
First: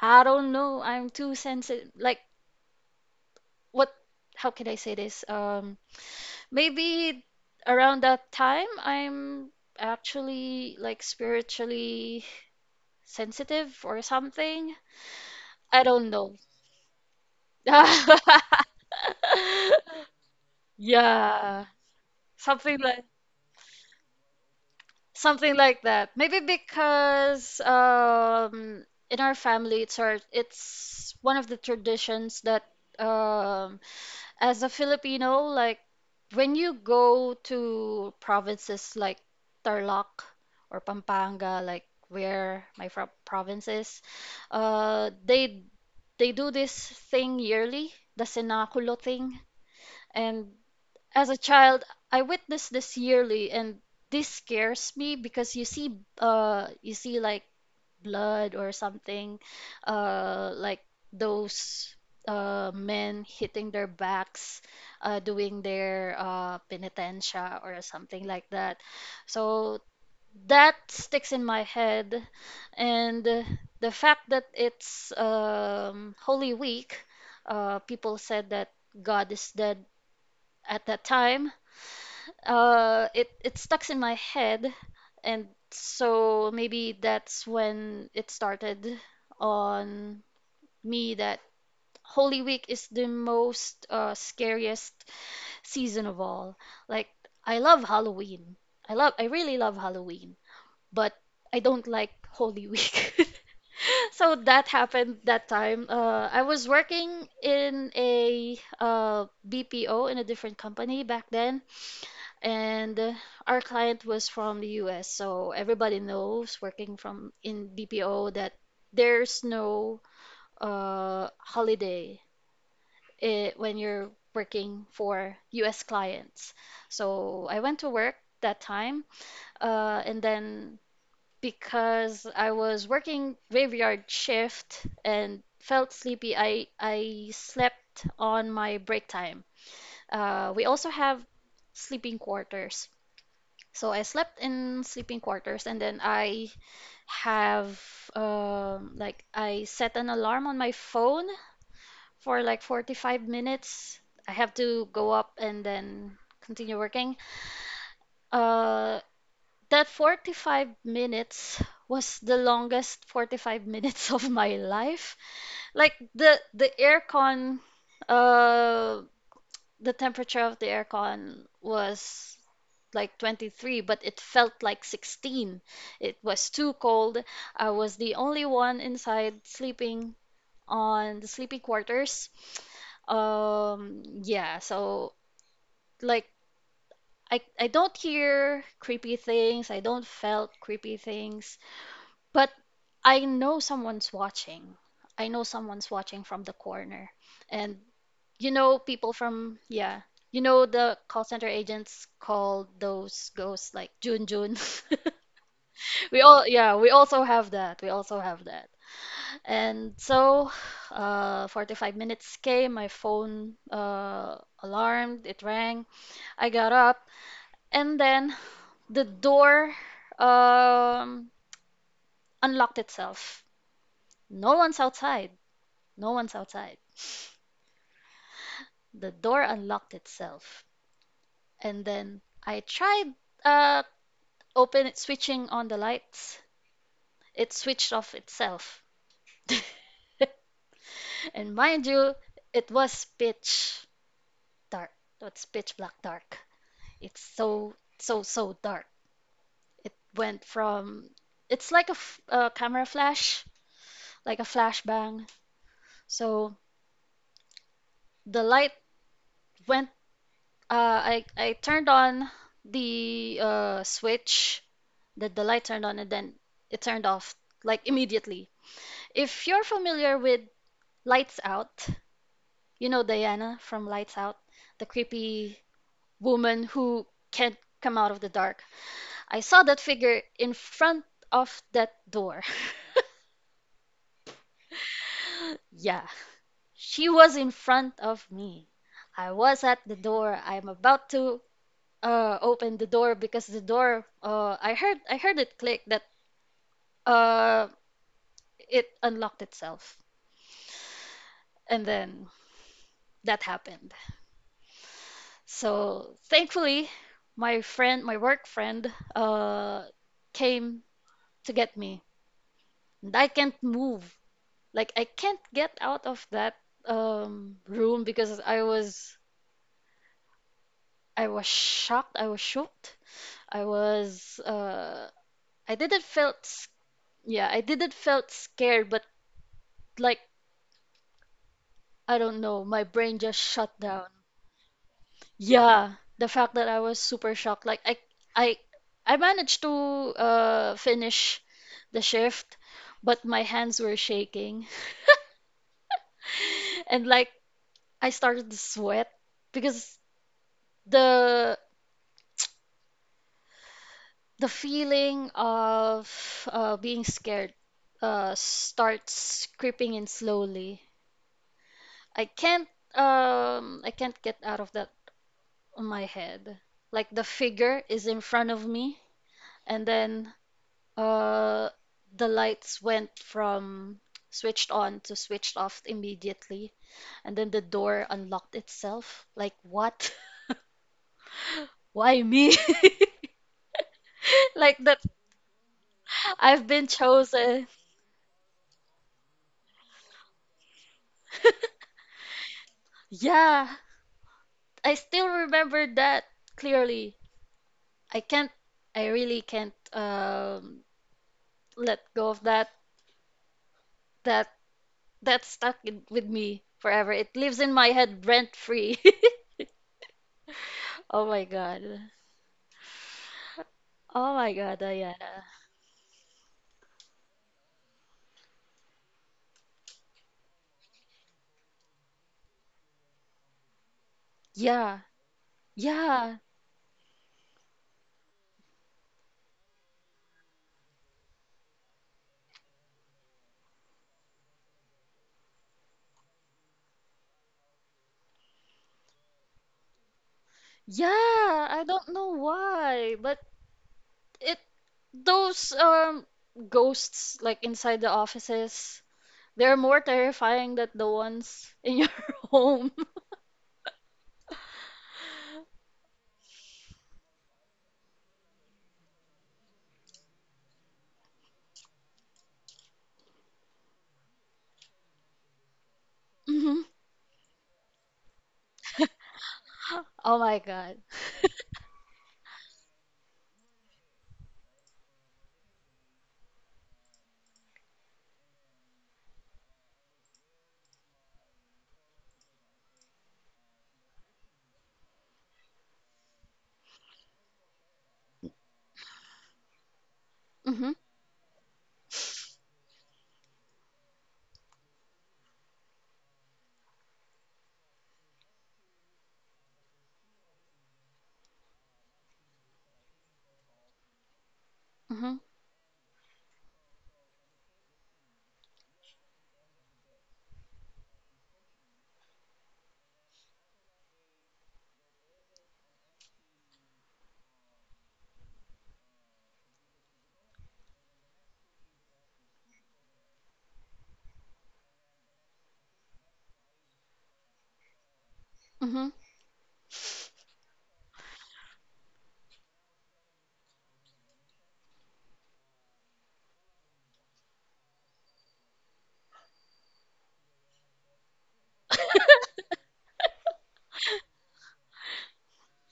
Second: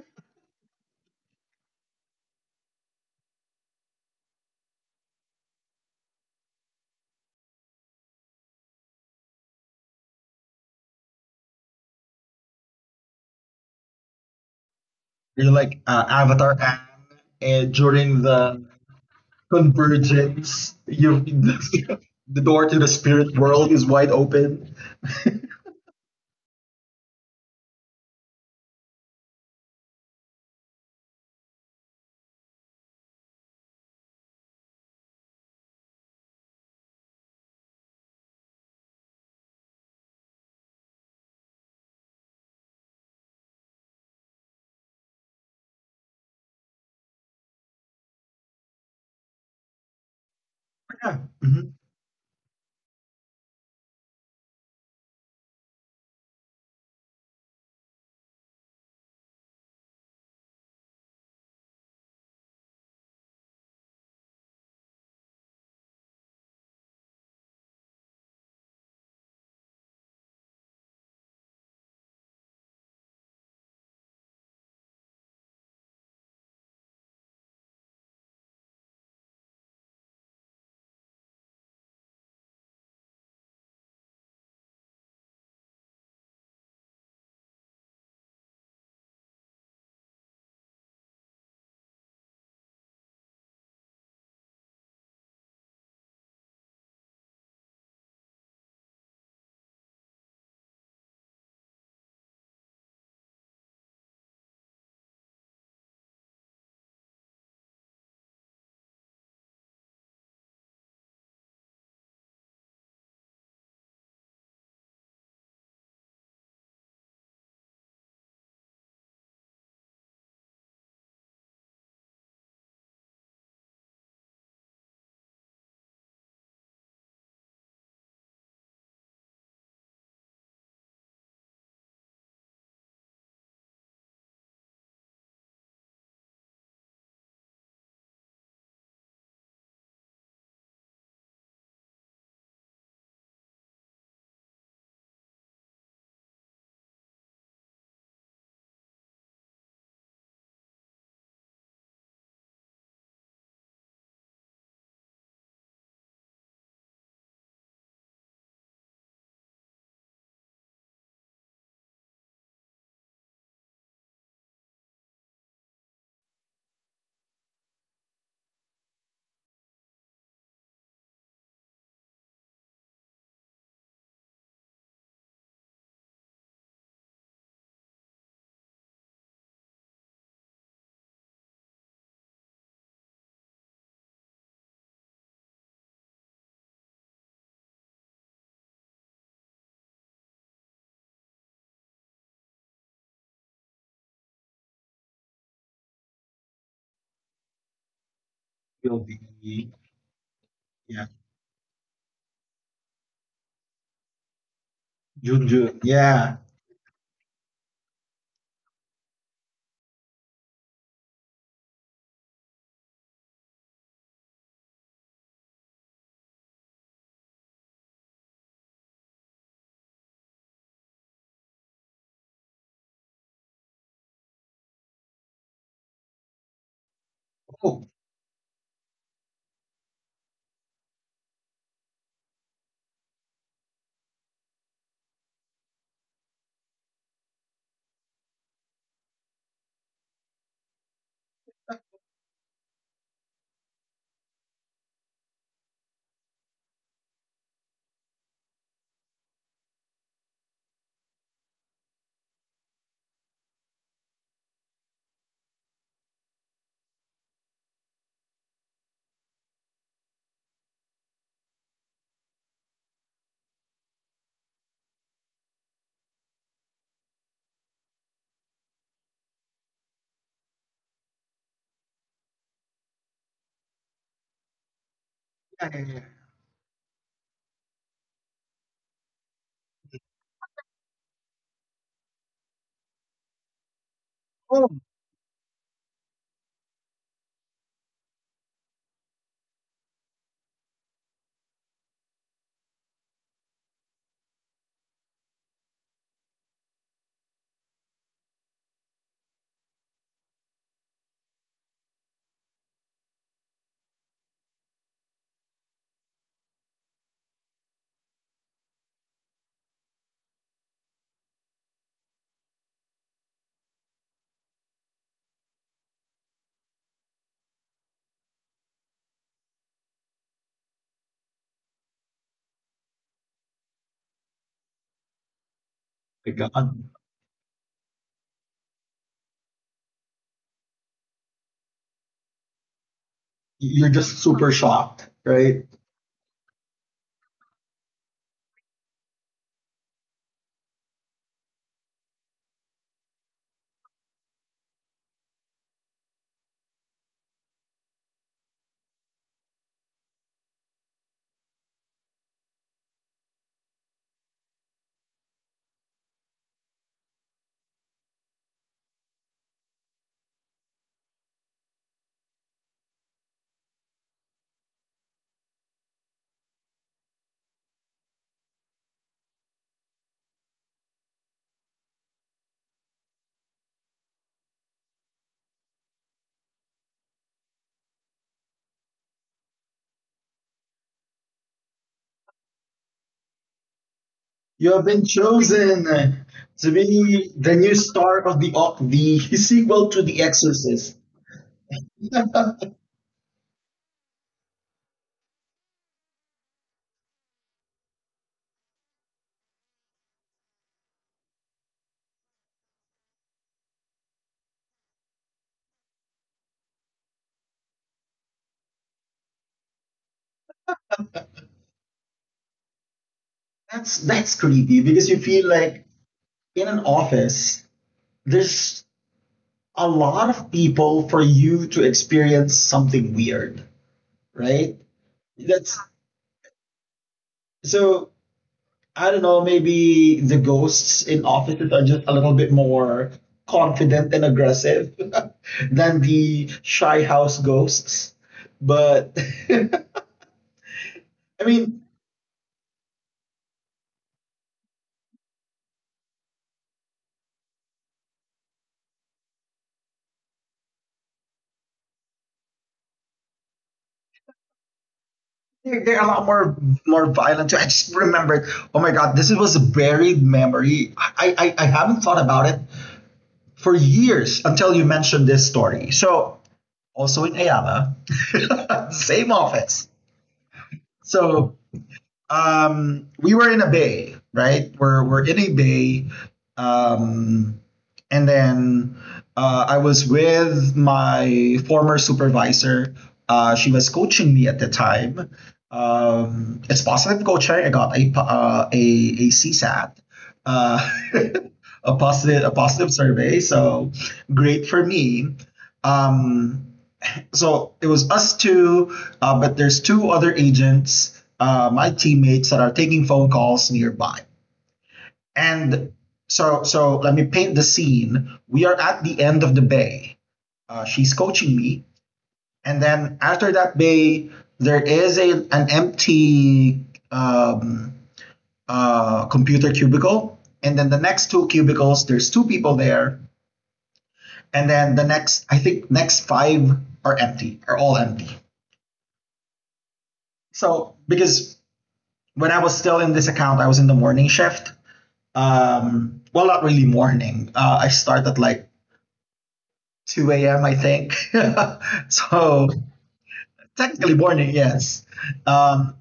I don't know. I'm too sensitive. Like, what? How can I say this? Um, Maybe around that time, I'm actually like spiritually sensitive or something.
You're like
I
uh,
don't know.
Avatar Aang, and during the convergence, you
Yeah,
the door to
something
the
like,
spirit world is wide open.
something like that. Maybe because um in our family it's our it's one of the traditions that um as a Filipino, like when you go to provinces like Tarlac or Pampanga, like where my fro province is, uh, they they do this thing yearly, the cenaculo thing. And
Yeah.
as a
Mm-hmm.
child, I witnessed this yearly, and this scares me because you see, uh, you see like blood or something, uh, like those uh, men hitting their backs, uh, doing their uh, penitencia or something like that. So that sticks in my head, and uh, the fact that it's um, Holy Week, uh, people said that God is dead at that time, uh it it stucks in my head, and so maybe that's when it started on me that Holy Week is the most uh, scariest season of all. Like, I love Halloween. I love I really love Halloween, but I don't like Holy Week. So that happened that time. Uh, I was working in a uh, B P O in a different company back then, and uh, our client was from the U S, so everybody knows working from in B P O that there's no uh, holiday eh, when you're working for U S clients. So I went to work that time, uh, and then because I was working graveyard shift and felt sleepy, I I slept on my break time. Uh, we also have sleeping quarters, so I slept in sleeping quarters, and then I have um, like, I set an alarm on my phone for like forty-five minutes. I have to go up and then continue working. Uh, that forty-five minutes was the longest forty-five minutes of my life. Like, the the aircon, uh, the temperature of the aircon was like twenty-three, but it felt like sixteen. It was too cold. I was the only one inside sleeping on the sleeping quarters. Um, yeah, so like, I I don't hear creepy things. I don't felt creepy things, but I know someone's watching. I know someone's watching from the corner. And you know
Will
people from
be,
yeah, you know the
yeah.
call center agents call those ghosts like Jun Jun.
Junjun.
We
Yeah.
all, yeah, we also have that. We also have that. And so, uh, forty-five minutes came, my phone uh, alarmed, it rang. I got up, and then the door um, unlocked itself. No one's outside. No one's outside.
Oh
The door unlocked itself. And then I tried uh, open switching on the lights. It switched off itself. And mind you, it was pitch dark. It's pitch black dark. It's so, so, so dark. It went from, it's like a, f- a camera flash, like a flashbang. So the light went, uh, I, I turned on the uh, switch, that the light turned on, and then it turned off like immediately. If you're familiar with Lights Out, you know Diana from Lights Out, the
yeah, yeah,
creepy
yeah.
woman who can not come out of the dark. I saw that figure in front of that door.
Oh
Yeah, she was in front of me. I was at the door. I'm about to uh, open the door because the door, uh, I heard I heard it click that uh, it unlocked itself. And then that happened. So thankfully, my friend, my work friend, uh, came to get me. And I can't move. Like, I can't get out of that um, room because I was I was shocked. I was shocked. I was uh, I didn't
my
felt s-
God.
yeah, I didn't felt scared, but like, I don't know, my brain just shut
You're
down.
just super shocked, right?
Yeah, the fact that I was super shocked. Like, I I I managed to uh, finish the shift, but my hands were shaking. And like, I started to sweat because the the feeling of uh, being scared uh, starts creeping in slowly. I can't um I can't get out of that on my head. Like, the figure is in front of me, and then uh the lights went from switched on to switched off immediately, and then the door unlocked itself. Like, what? Why me?
You
Like
have
that,
been chosen
I've
to
been
be the
chosen.
new star of the Ock, the sequel to The Exorcist.
Yeah, I still remember that clearly. I can't, I really can't um, let go of that. That that stuck in, with me forever. It lives in my head rent free. Oh my God.
That's
Oh
that's
my God,
creepy because you
Diana.
feel like in an office there's a lot of people for you to experience something weird, right?
Yeah,
That's
yeah,
so, I don't know, maybe the ghosts in offices are just a little bit more confident and aggressive than the shy house ghosts. But I
yeah. Yeah,
mean,
I don't know why, but it, those um ghosts like inside the offices. They're more terrifying than the ones in your home.
they're, they're a lot more more violent too. I just remembered, oh my god, this was a buried memory. I, I, I haven't thought about it for years until you mentioned this story. So
Hmm
also in Ayala. Same office.
Oh my God.
So um, we were in a bay, right? We're, we're in a bay. Um, and then uh, I was with my former supervisor. Uh, she was coaching me at the time. Um, it's positive coaching. I got a, uh, a, a C SAT. Uh,
Hmm
a positive a positive survey, so great for me. Um so it was us two, uh, but there's two other agents, uh, my teammates that are taking phone calls nearby.
hmm
And so, so let me paint the scene. We are at the end of the bay. Uh, she's coaching me, and then after that bay, there is a an empty um, uh, computer cubicle, and then the next two cubicles, there's two people there, and then the next, I think, next five are empty, are all empty.
hmm
So because when I was still in this account, I was in the morning shift. Um, well, not really morning. Uh, I start at like two a m, I think. So technically morning, yes. Um,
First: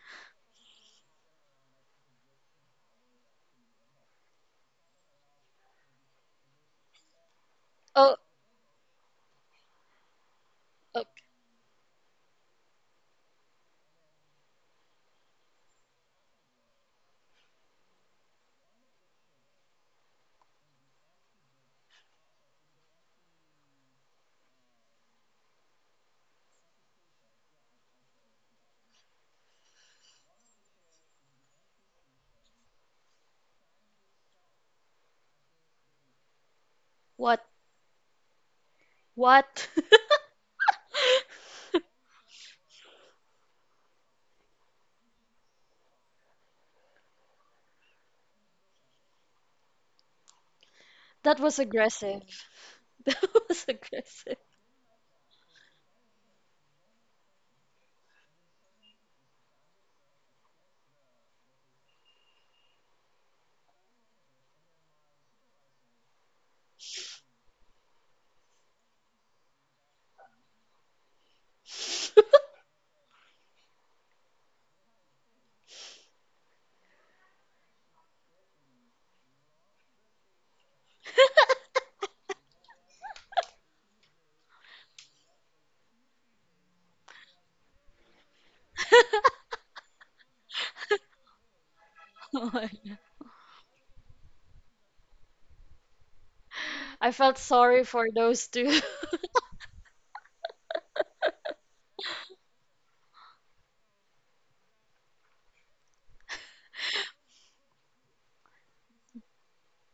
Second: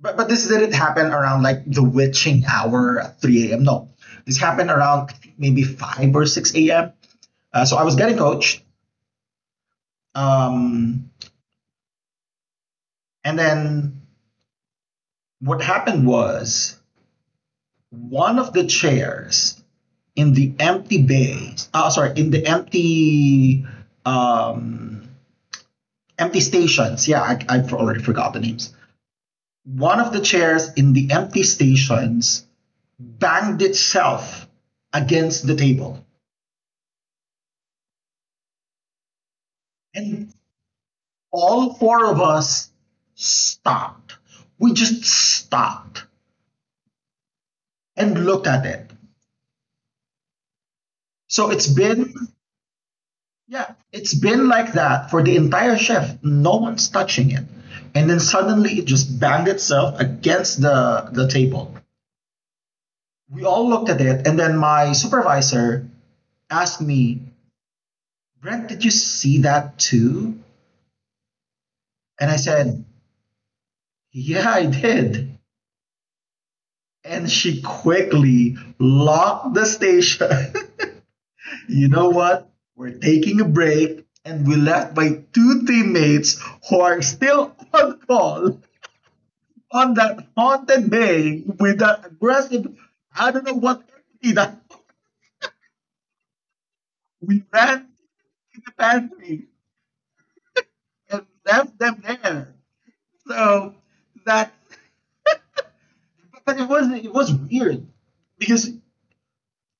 but, but this didn't happen around like the witching hour at three a m. No, this happened around maybe five or six a m. Uh, so I was
Oh,
getting coached.
ok.
Um, and then what happened was one of the chairs in the empty bays. Oh, sorry, in the empty, um, empty stations. Yeah, I, I already forgot the names. One of the chairs in the empty stations banged itself against the table,
What? What?
and all four of us stopped. We just stopped and looked at it.
That
So
was
it's been,
aggressive. That was
yeah, it's
aggressive.
been like that for the entire shift. No one's touching it. And then suddenly it just banged itself against the, the table. We all looked at it, and then my supervisor asked me, Brent, did you see that too? And I said, yeah, I did. And she quickly locked the station. You know what? We're taking a break, and we left my two teammates who are still on call on that haunted day with that
Oh my
aggressive,
God.
I don't know what entity that.
I felt
We
sorry
ran
for those
to
two.
the pantry and left them there. So that, but it was it was weird because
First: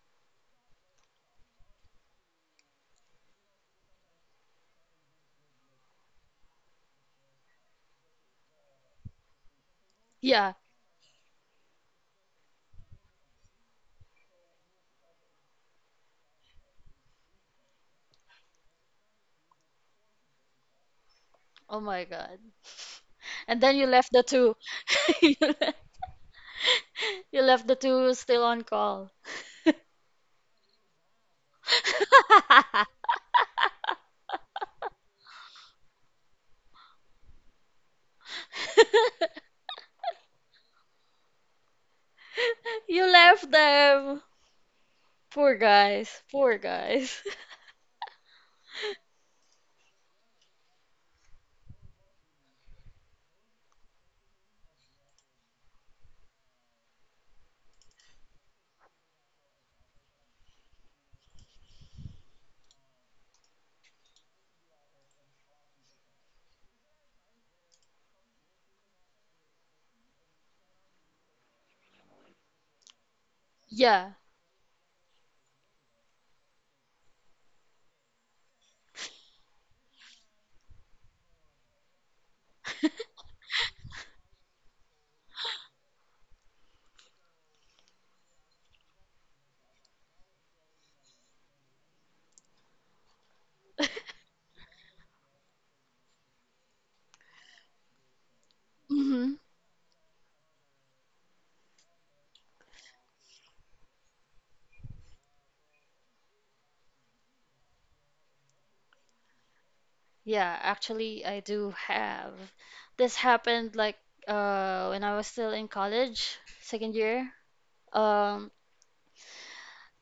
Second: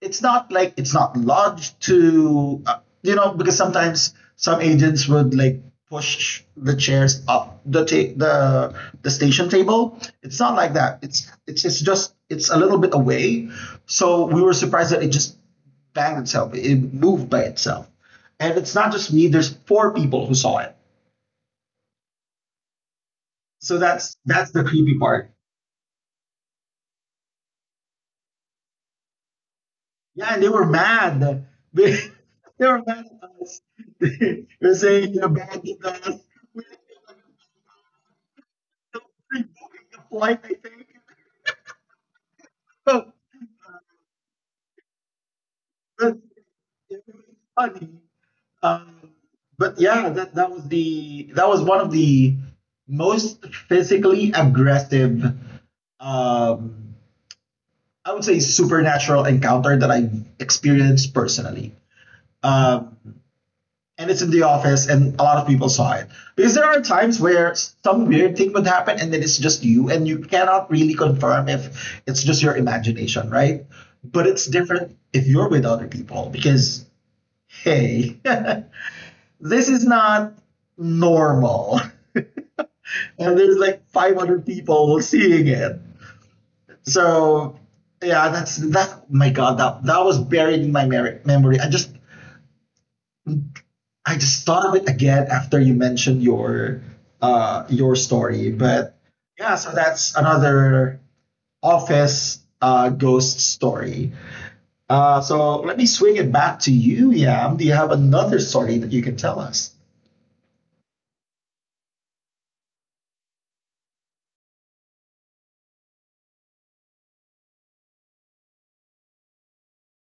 it's not like it's not lodged to, uh, you know, because sometimes some agents would like push the chairs up the ta- the the station table. It's not
Yeah.
like that. It's it's it's just it's a little bit away. So we were surprised that it just banged itself. It moved by itself. And it's not just me. There's four people who saw it.
Oh my God. And
So
then you
that's
left the
that's
two.
the creepy part.
You le- you left the two still on call.
Yeah, and they were mad. They, they were mad at us. They were saying you abandoned us. We were rebooking the flight, I think. So, uh,
You left them. Poor
but
guys. Poor
it
guys.
was funny. Um, but yeah, that, that was the that was one of the most physically aggressive, um, I would say supernatural encounter that I've experienced personally. Um, and it's in the office and a lot of people saw it, because there are times where some weird thing would happen and then it's just you and you cannot really confirm if it's just your imagination, right?
Yeah.
But it's different if you're with other people, because hey, this is not normal. And there's like five hundred people seeing it, so yeah, that's that. My god, that that was buried in my memory. I just I just thought of it again after you mentioned your uh your story. But
hmm
yeah, so that's another office uh ghost story. Uh so let me swing it back to you, Yam. Do you have another story that you can tell us?
Yeah, actually, I do have. This happened like uh when I was still in college, second year. Um,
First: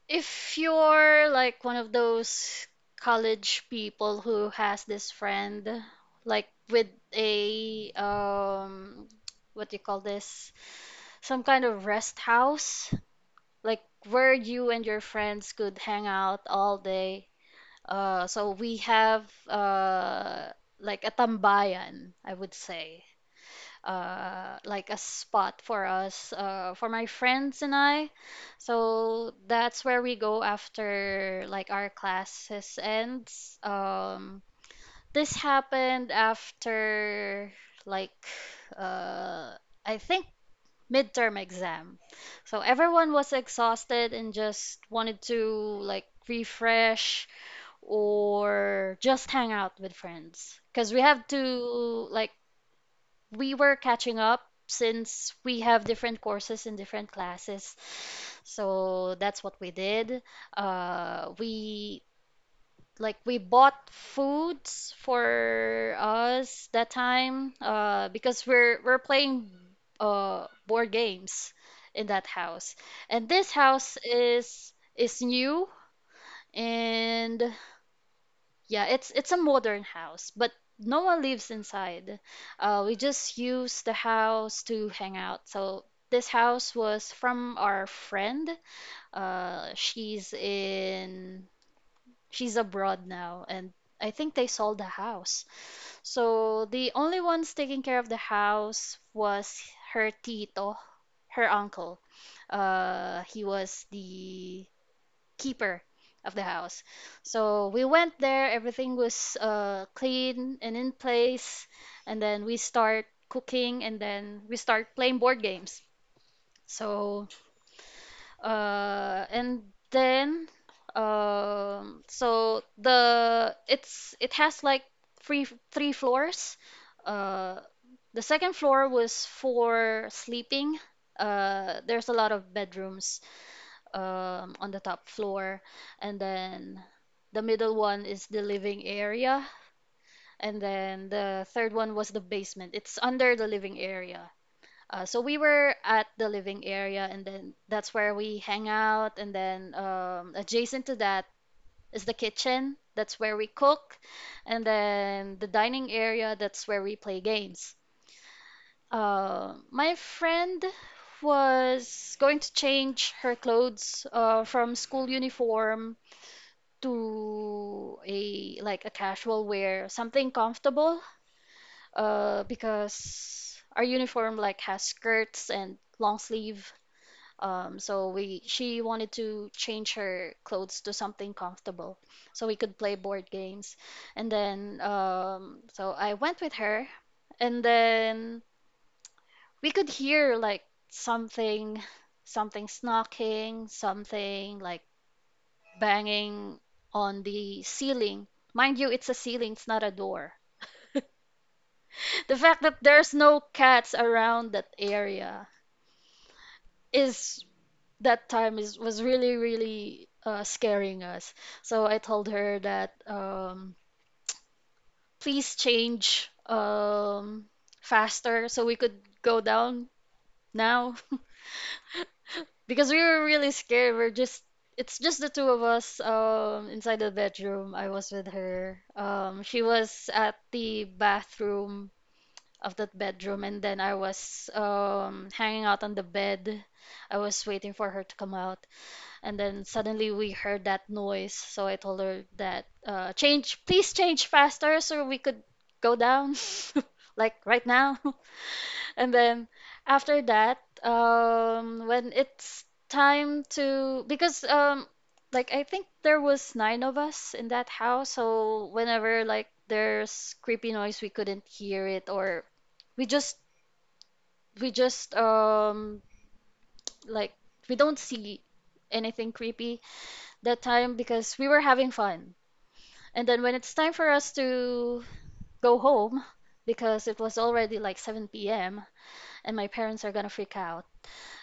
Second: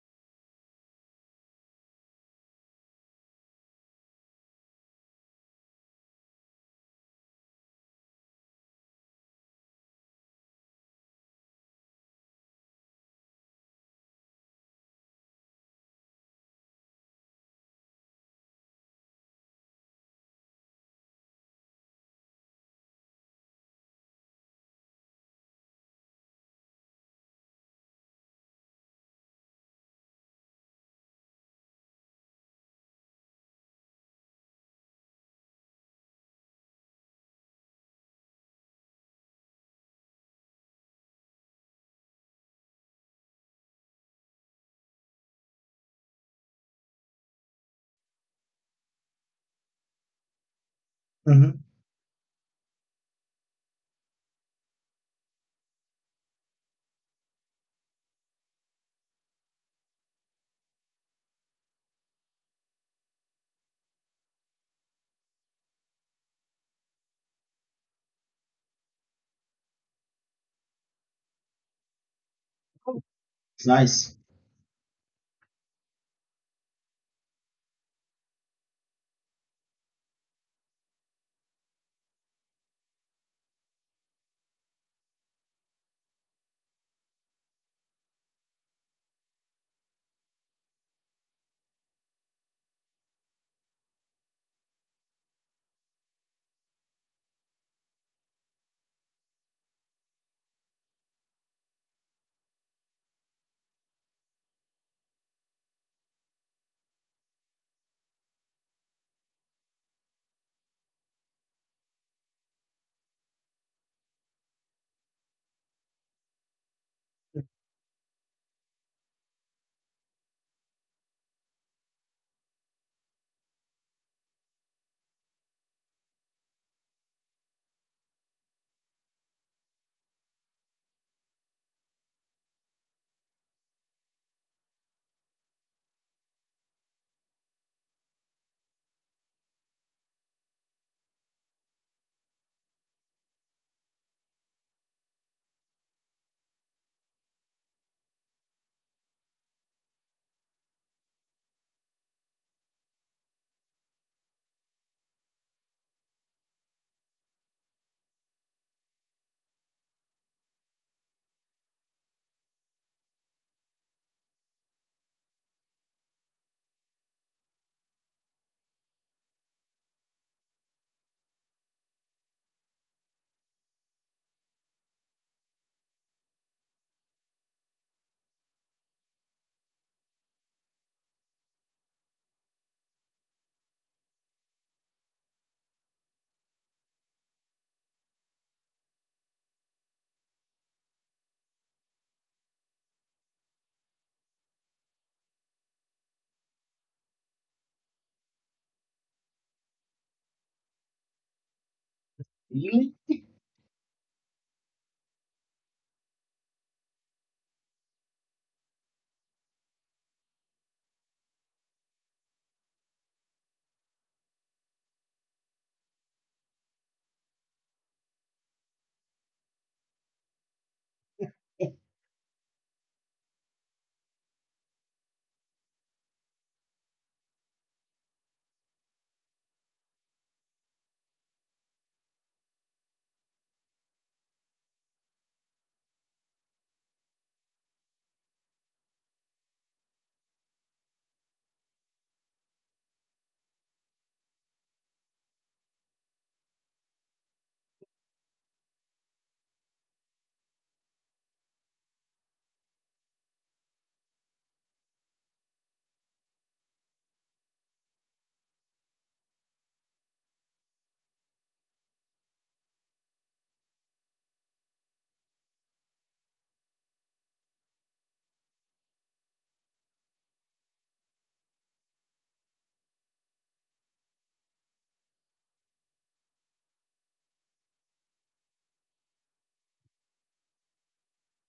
If you're like one of those college people who has this friend, like with a um, what do you call this? Some kind of rest house, like where you and your friends could hang out all day. Uh, so we have uh like a tambayan, I would say uh, like a spot for us, uh, for my friends and I. So that's where we go after like our classes ends. Um, this happened after like, uh, I think, midterm exam. So everyone was exhausted and just wanted to like refresh or just hang out with friends because we have to,
Mm-hmm.
like, we were catching up since we have different courses in different classes. So that's what we did. Uh, we like, we bought foods for us that time uh, because we're we're playing uh, board games in that house. And this
It's
house
nice.
is is new, and yeah, it's it's a modern house, but no one lives inside. Uh, we just use the house to hang out. So this house was from our friend. Uh, she's in she's abroad now, and I think they sold the house. So the only ones taking care of the house was her tito, her uncle. Uh, he was the keeper of the house. So we went there, everything was uh, clean and in place, and then we start cooking and then we start playing board games. So uh, and then um, so the it's, it has like three three floors. Uh, the second floor was for sleeping. Uh, there's a lot of bedrooms um, on the top floor, and then the middle one is the living area, and then the third one was the basement. It's under the living area. Uh, so we were at the living area, and then that's where we hang out. And then um, adjacent to that is the kitchen. That's where we cook. And then the dining area, that's where we play games. Uh, my friend was going to change her clothes uh, from school uniform to a like a casual wear, something comfortable, uh, because our uniform like has skirts and long sleeve. Um, so we she wanted to change her clothes to something comfortable, so we could play board games. And then um, so I went with her, and then we could hear like something, something snarking, something like banging on the ceiling. Mind you, it's a ceiling, it's not a door. The fact that
Really?
there's no cats around that area is that time is was really really uh, scaring us. So I told her that um, please change, um, faster so we could go down now because we were really scared. We're just It's just the two of us um inside the bedroom. I was with her. Um she was at the bathroom of that bedroom, and then I was um hanging out on the bed. I was waiting for her to come out, and then suddenly we heard that noise. So I told her that, uh change please change faster so we could go down like right now. And then after that, um, when it's time to, because um, like I think there was nine of us in that house, so whenever like there's creepy noise, we couldn't hear it, or we just we just um like we don't see anything creepy that time because we were having fun. And then when it's time for us to go home, because it was already like seven p m and my parents are gonna freak out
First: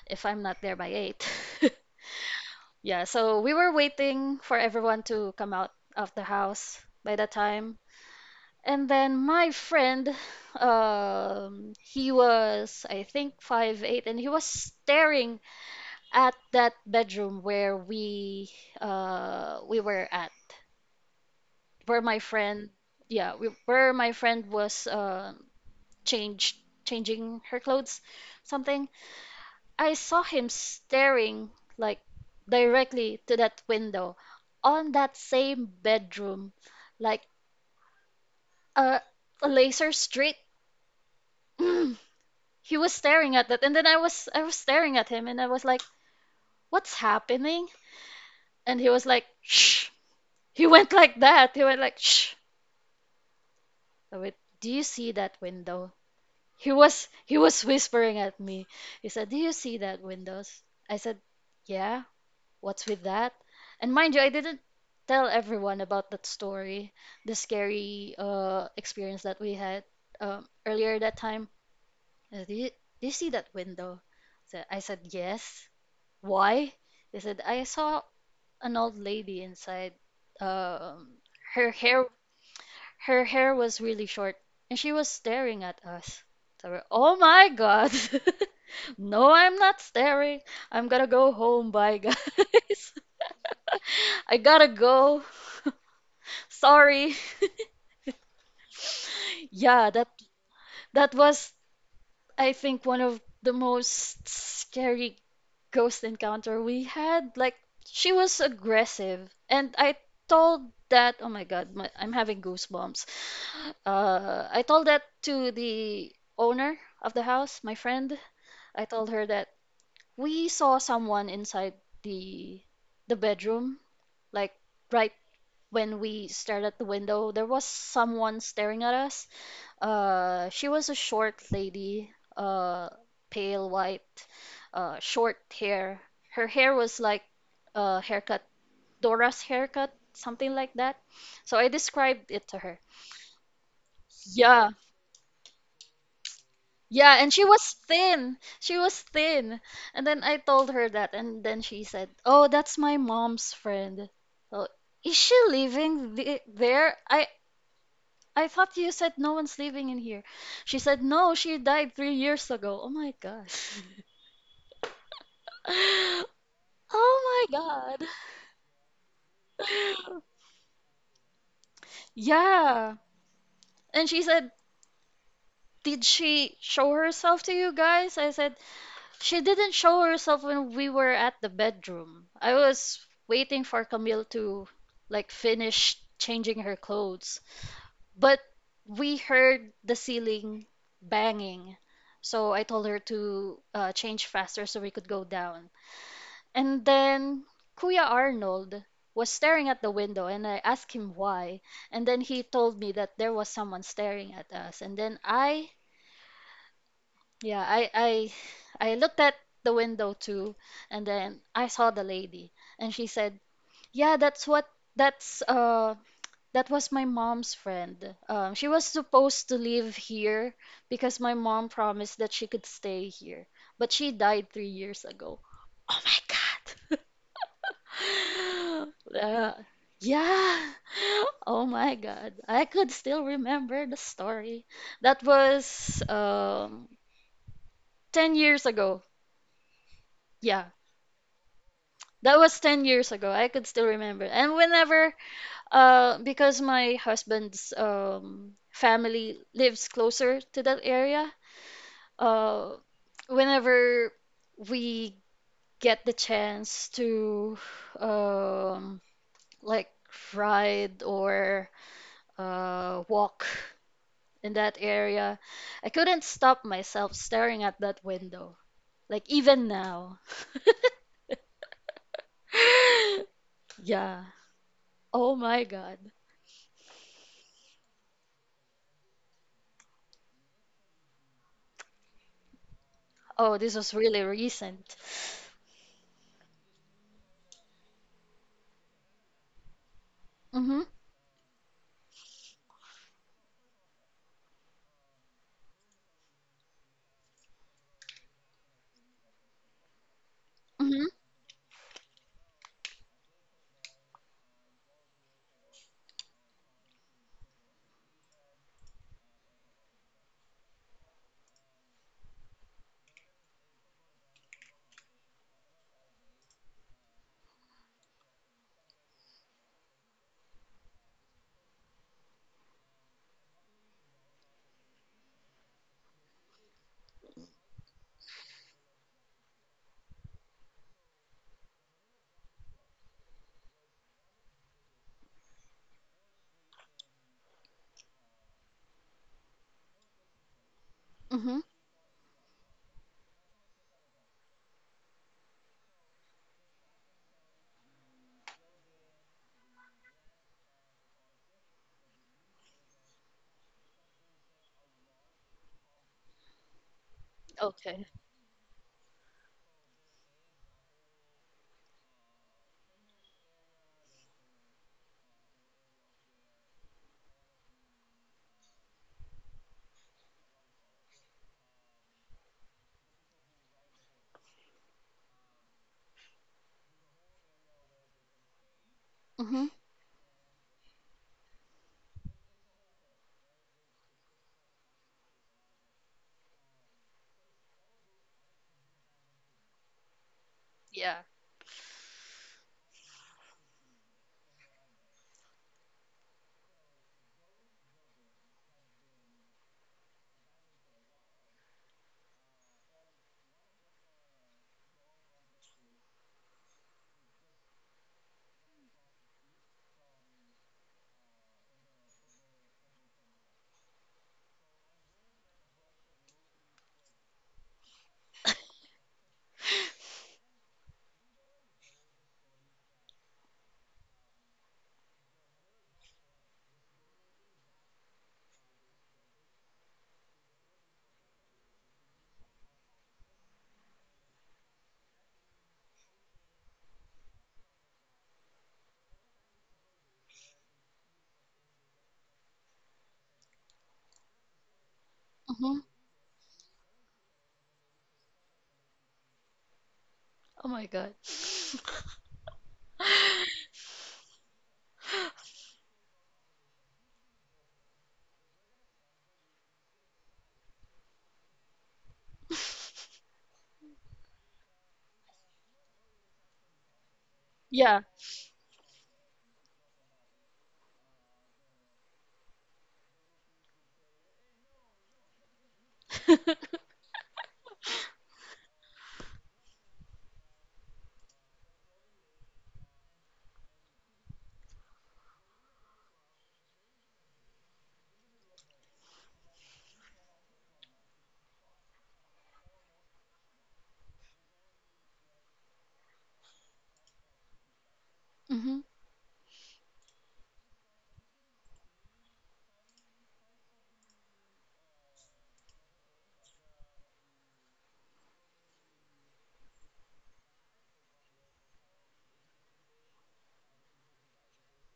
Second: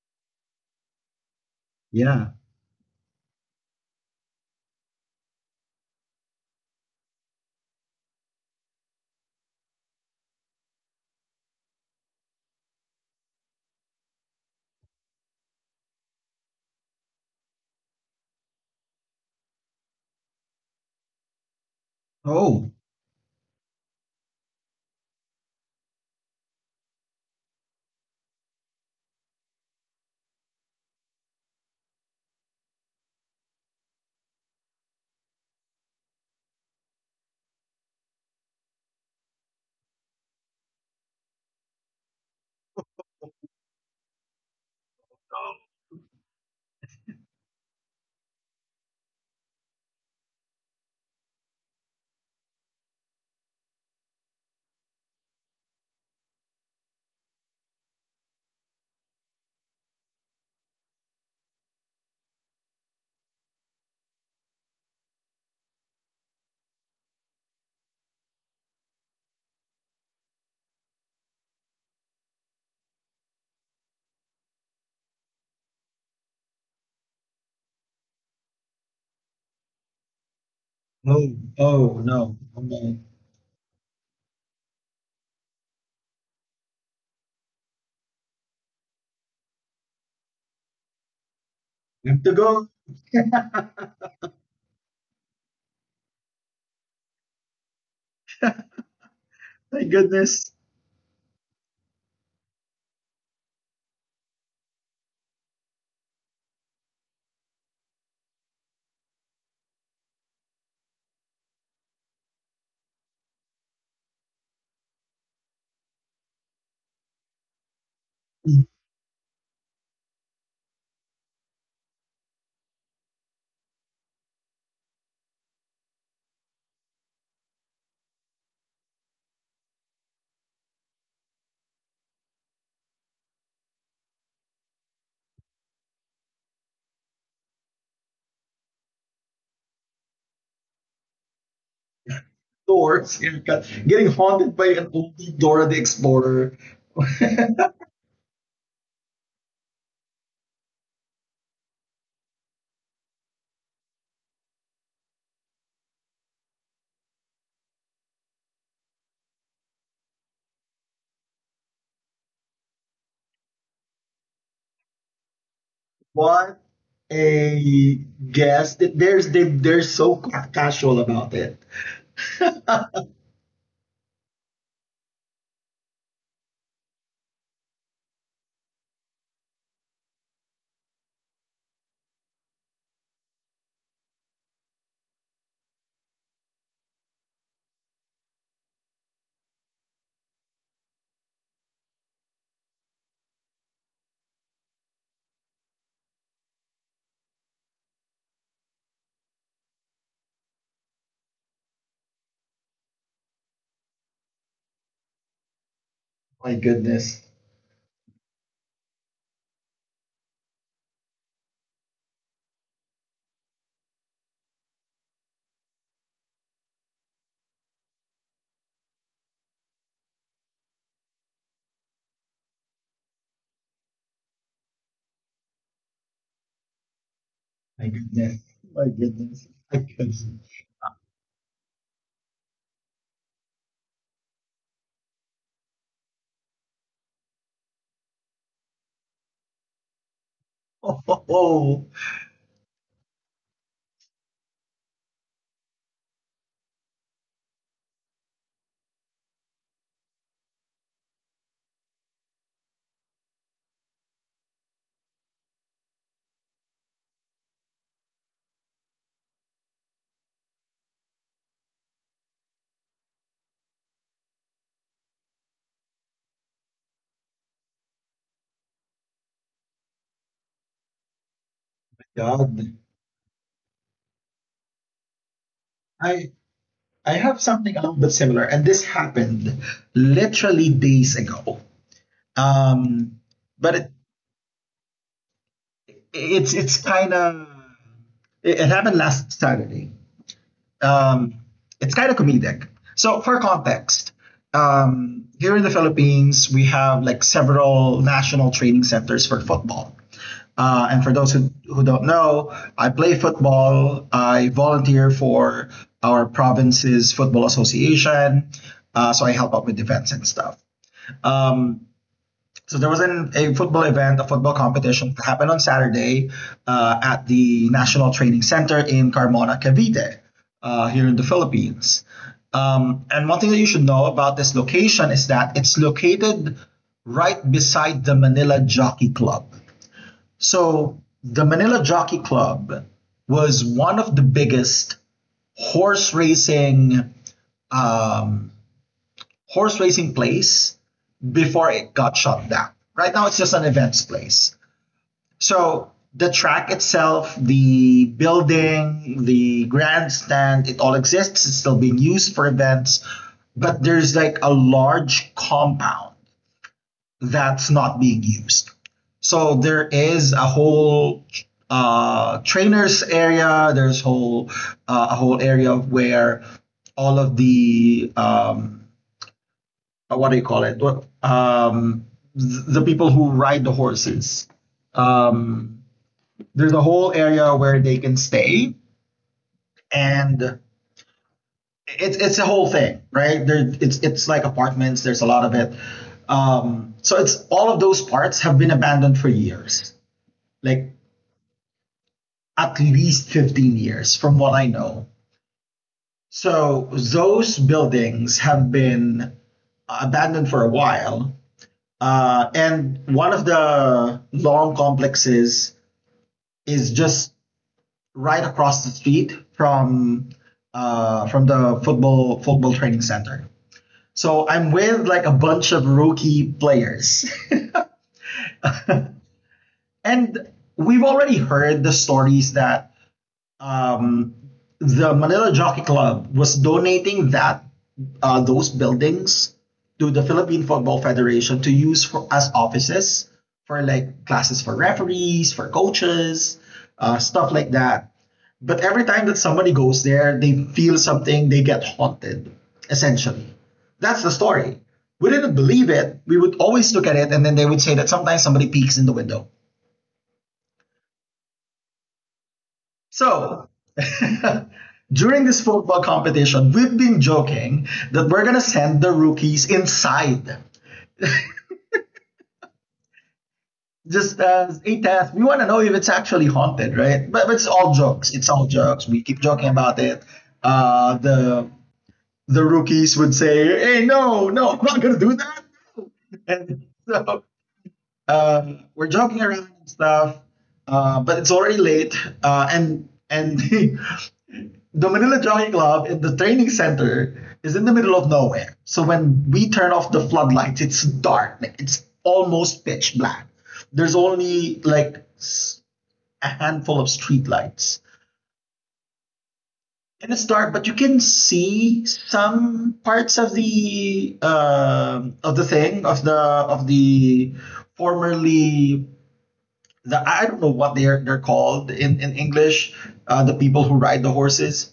if I'm not there by eight.
Yeah.
Yeah, so we were waiting for everyone to come out of the house by that time. And then my friend, um, he was, I think, five eight, and he was staring at that bedroom where we uh, we were at, where my friend,
Oh.
yeah, we, where my friend was uh, changed, changing her clothes, something. I saw him staring, like, directly to that window, on that same bedroom, like a, a laser streak. He was staring at that, and then I was I was staring at him, and I was like, "What's happening?" And he was like, "Shh." He went like that. He went like, "Shh." I went, "Do you see that window?" He was he was whispering at me. He said, "Do you see that windows?" I said, "Yeah. What's with that?" And mind you, I didn't tell everyone about that story, the scary uh, experience that we had um, earlier that time. Uh, Do you, do you see that window? So I said, yes. Why? They said, I saw an old lady inside. Um,
Oh.
Her
Oh
hair,
no. Okay.
her hair was really short, and she was staring at us. So we're, oh my God. No, I'm not staring. I'm gonna go home. Bye,
You have to go.
guys. I gotta go. Sorry.
Thank
Yeah, that
goodness.
that was, I think, one of the most scary ghost encounter we had, like she was aggressive, and I told that. Oh my God, my, I'm having goosebumps. Uh, I told that to the owner of the house, my friend. I told her that we saw someone inside the the bedroom, like right when we stared at the window, there was someone staring at us. Uh, she was a short lady, uh, pale white, uh, short hair. Her hair was like a haircut, Dora's haircut, something like that. So I described it to her.
Doors. You're got- Getting haunted
Yeah,
by an old Dora the Explorer.
yeah, and she was thin. She was thin. And then I told her that, and then she said, "Oh, that's my mom's friend." Oh, is she living the there? I I thought you said no one's living in here. She said, No, she died three years ago. Oh my God.
What
Oh my
a
God.
guess! That There's they they're so ca- casual about it.
Yeah. And she said, Did she show herself to you guys? I said, She didn't show herself when we were at the bedroom. I was waiting for Camille to like finish changing her clothes. But we heard the ceiling banging. So I told her to uh, change faster so we could go down. And then Kuya Arnold was staring at the window and I asked him why. And then he told me that there was someone staring at us. And then I,
My goodness!
yeah, I, I, I looked at the window too. And then I saw the lady and she said, yeah, that's what, that's, uh, that was my mom's friend. Um, she was supposed to live here because my mom promised that she could stay here, but she died three years ago. Oh my God.
My goodness! My goodness!
Uh,
My goodness!
yeah. Oh my God. I could still remember the story. That was um ten years ago. Yeah.
Oh, oh, oh,
That was ten years ago. I could still remember. And whenever Uh, because my husband's um family lives closer to that area, uh, whenever we get the chance to um like ride or uh walk in that area, I couldn't stop myself staring at that window. Like even now.
God!
Yeah. Oh my God.
I I have something a little bit similar, and this happened literally days ago. Um,
Oh, this
but
was
it,
really recent.
it's it's kind of it, it happened last Saturday.
Mhm.
um, it's kind of comedic. So for context, um, here in the Philippines, we have like several national training centers for football. Uh,
Mhm.
and for those who, who don't know, I play football. I volunteer for our province's football association. Uh, so I help out with events and stuff. Um, so there was an, a football event, a football competition that happened on Saturday, uh, at the National Training Center in Carmona, Cavite, uh, here in the Philippines. Um, and one thing that you should know about this location is that it's located right beside the Manila Jockey Club. So the Manila Jockey Club was one of the biggest horse racing, um, horse racing place
Mhm.
before it got shut down. Right now, it's just an events place. So the track itself, the building, the grandstand, it all exists. It's still being used for events, but there's like a large compound that's
Okay.
not being used. So there is a whole uh, trainers area. There's whole uh, a whole area where all of the um, uh, what do you call it? Um, the people who ride the horses. Um, there's a whole area where they can stay
Mhm.
and it's it's a whole thing, right? There it's it's like apartments, there's a lot of it. Um, so it's all of those parts have been abandoned for years. Like
Yeah.
at least fifteen years from what I know. So those buildings have been abandoned for a while. Uh, and one of the long complexes is just right across the street from uh, from the football football training center. So I'm with like a bunch of rookie players, and we've already heard the stories that um, the Manila Jockey Club was donating that uh, those buildings to the Philippine Football Federation to use for, as offices for like classes for referees, for coaches, uh, stuff like that. But every time that somebody goes there, they feel something, they get haunted, essentially. That's the story. We didn't believe
Mhm.
it. We would always look at it, and then they would say that sometimes somebody peeks in the window.
Oh my God.
So, during this football competition, we've been joking that we're going to send the rookies inside. Just as a test, we want to know if it's actually haunted, right? But, but it's all
Yeah.
jokes. It's all jokes. We keep joking about it. Uh, the the rookies would say, "Hey, no, no, I'm not going to do that." And so um, we're joking around and stuff, uh, but it's already late. Uh, and and the, Manila Jockey Club in the training center is in the middle of nowhere. So when we turn off the floodlights, it's dark. Like, It's almost pitch black. There's only like s- a handful of streetlights.
Mhm.
And it's dark, but you can see some parts of the um of the thing of the of the formerly the I don't know what they're they're called in in English, uh, the people who ride the horses.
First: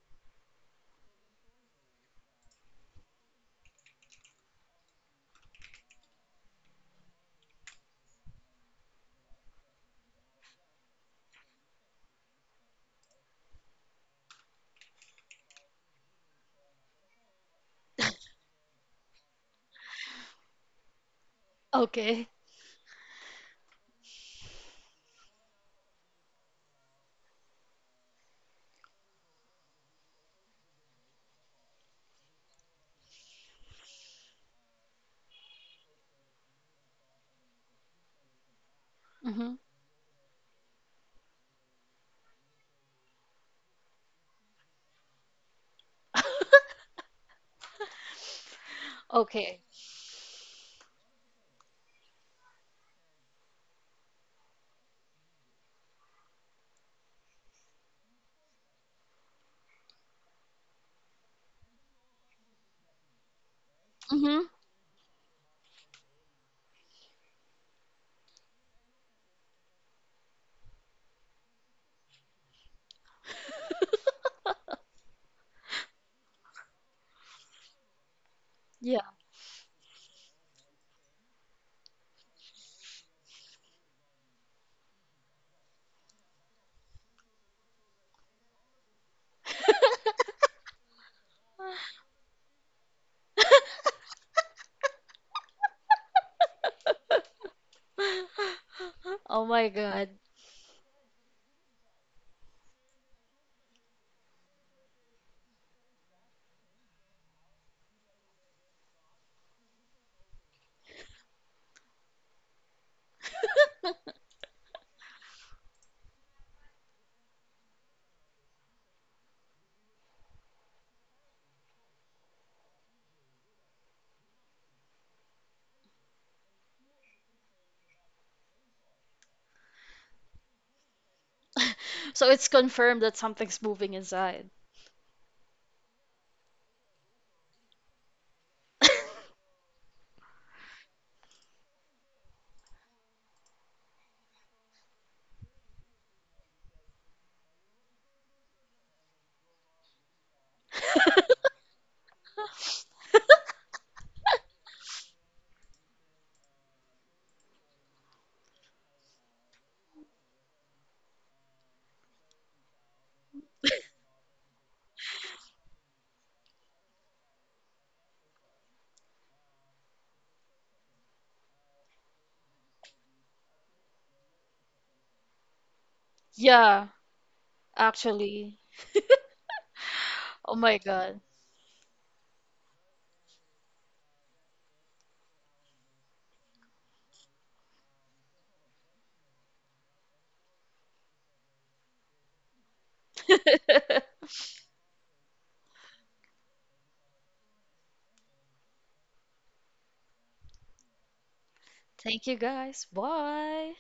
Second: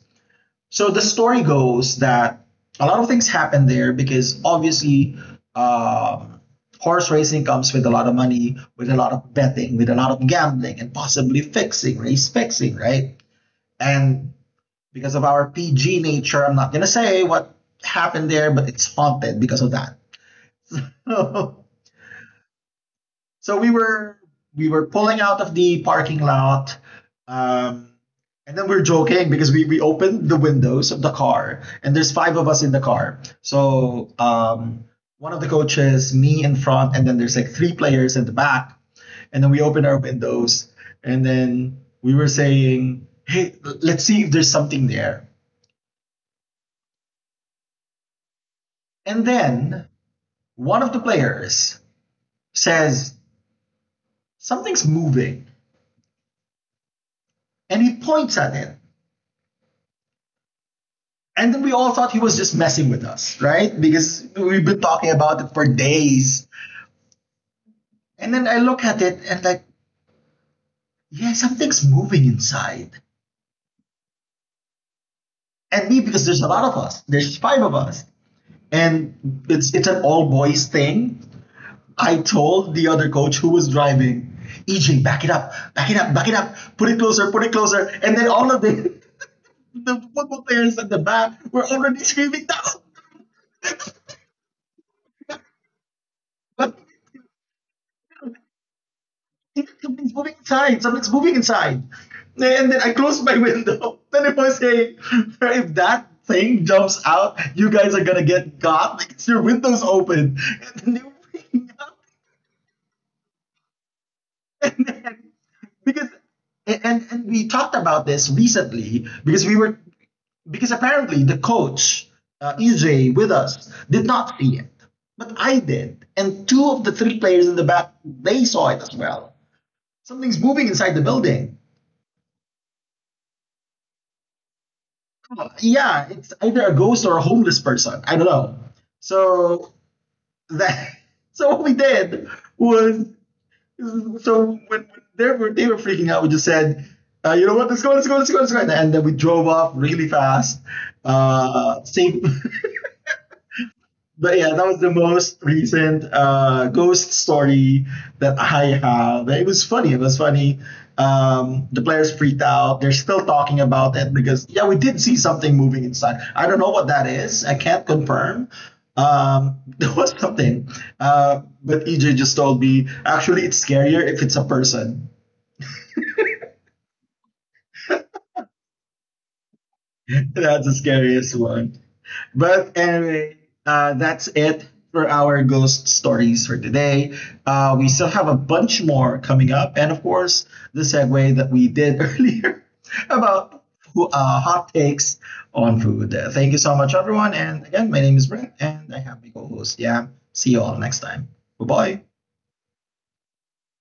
So the story goes that a lot of things happen there because obviously um, horse racing comes with a lot of money, with a lot of betting, with a lot of gambling, and possibly fixing, race fixing, right? And because of our P G nature, I'm not gonna say what happened there, but it's haunted because of that.
Okay.
So we were we were pulling out of the parking lot, um, and then we were joking because we we opened the windows of the car, and there's five of us in the car. So um, one of the coaches, me in front, and then there's like three players in the back, and then
Mhm.
we opened our windows, and then we were saying, "Hey, l- let's see if there's something there." And
Okay.
then one of the players says, "Something's moving," and he points at it. And then we all thought he was just messing with us, right? Because
Mhm.
we've been talking about it for days. And then I look at it and like, yeah, something's moving inside. And me, because there's a lot of us. There's five of us.
Yeah.
And it's it's an all boys thing. I told the other coach who was driving, E J, back it up, back it up, back it up, put it closer, put it closer. And then all of the the football players at the back were already screaming, no,
Oh my
see,
God.
something's moving inside. Something's moving inside. And then I closed my window. Then it was saying, if that thing jumps out, you guys are gonna get got because your window's open. And then they were freaking out. And then because and, and and we talked about this recently because we were because apparently the coach uh, E J with us did not see it, but I did, and two of the three players in the back they saw it as well. Something's moving inside the building.
So it's confirmed that something's moving inside.
Yeah, it's either a ghost or a homeless person. I don't know. So that so what we did was so when, they were they were freaking out, we just said, uh, you know what, let's go, let's go, let's go, let's go, and then we drove off really fast, uh, safe but yeah, that was the most recent uh, ghost story that I have. It was funny. It was funny. Um, the players freaked out. They're still talking about it because yeah, we did see something moving inside. I don't know what that is. I can't confirm. Um, there was something, uh, but E J just told me actually it's scarier if it's a person.
Yeah, actually. Oh
That's
my
the
God.
scariest one. But anyway, uh, that's it for our ghost stories for today. Uh, we still have a bunch more coming up, and of course, the segue that we did earlier about who- uh, hot takes on food. Uh, thank you so much, everyone. And again, my name is Brent, and I have my co host, Yam. See you all next time. Bye bye.
Thank you guys. Bye.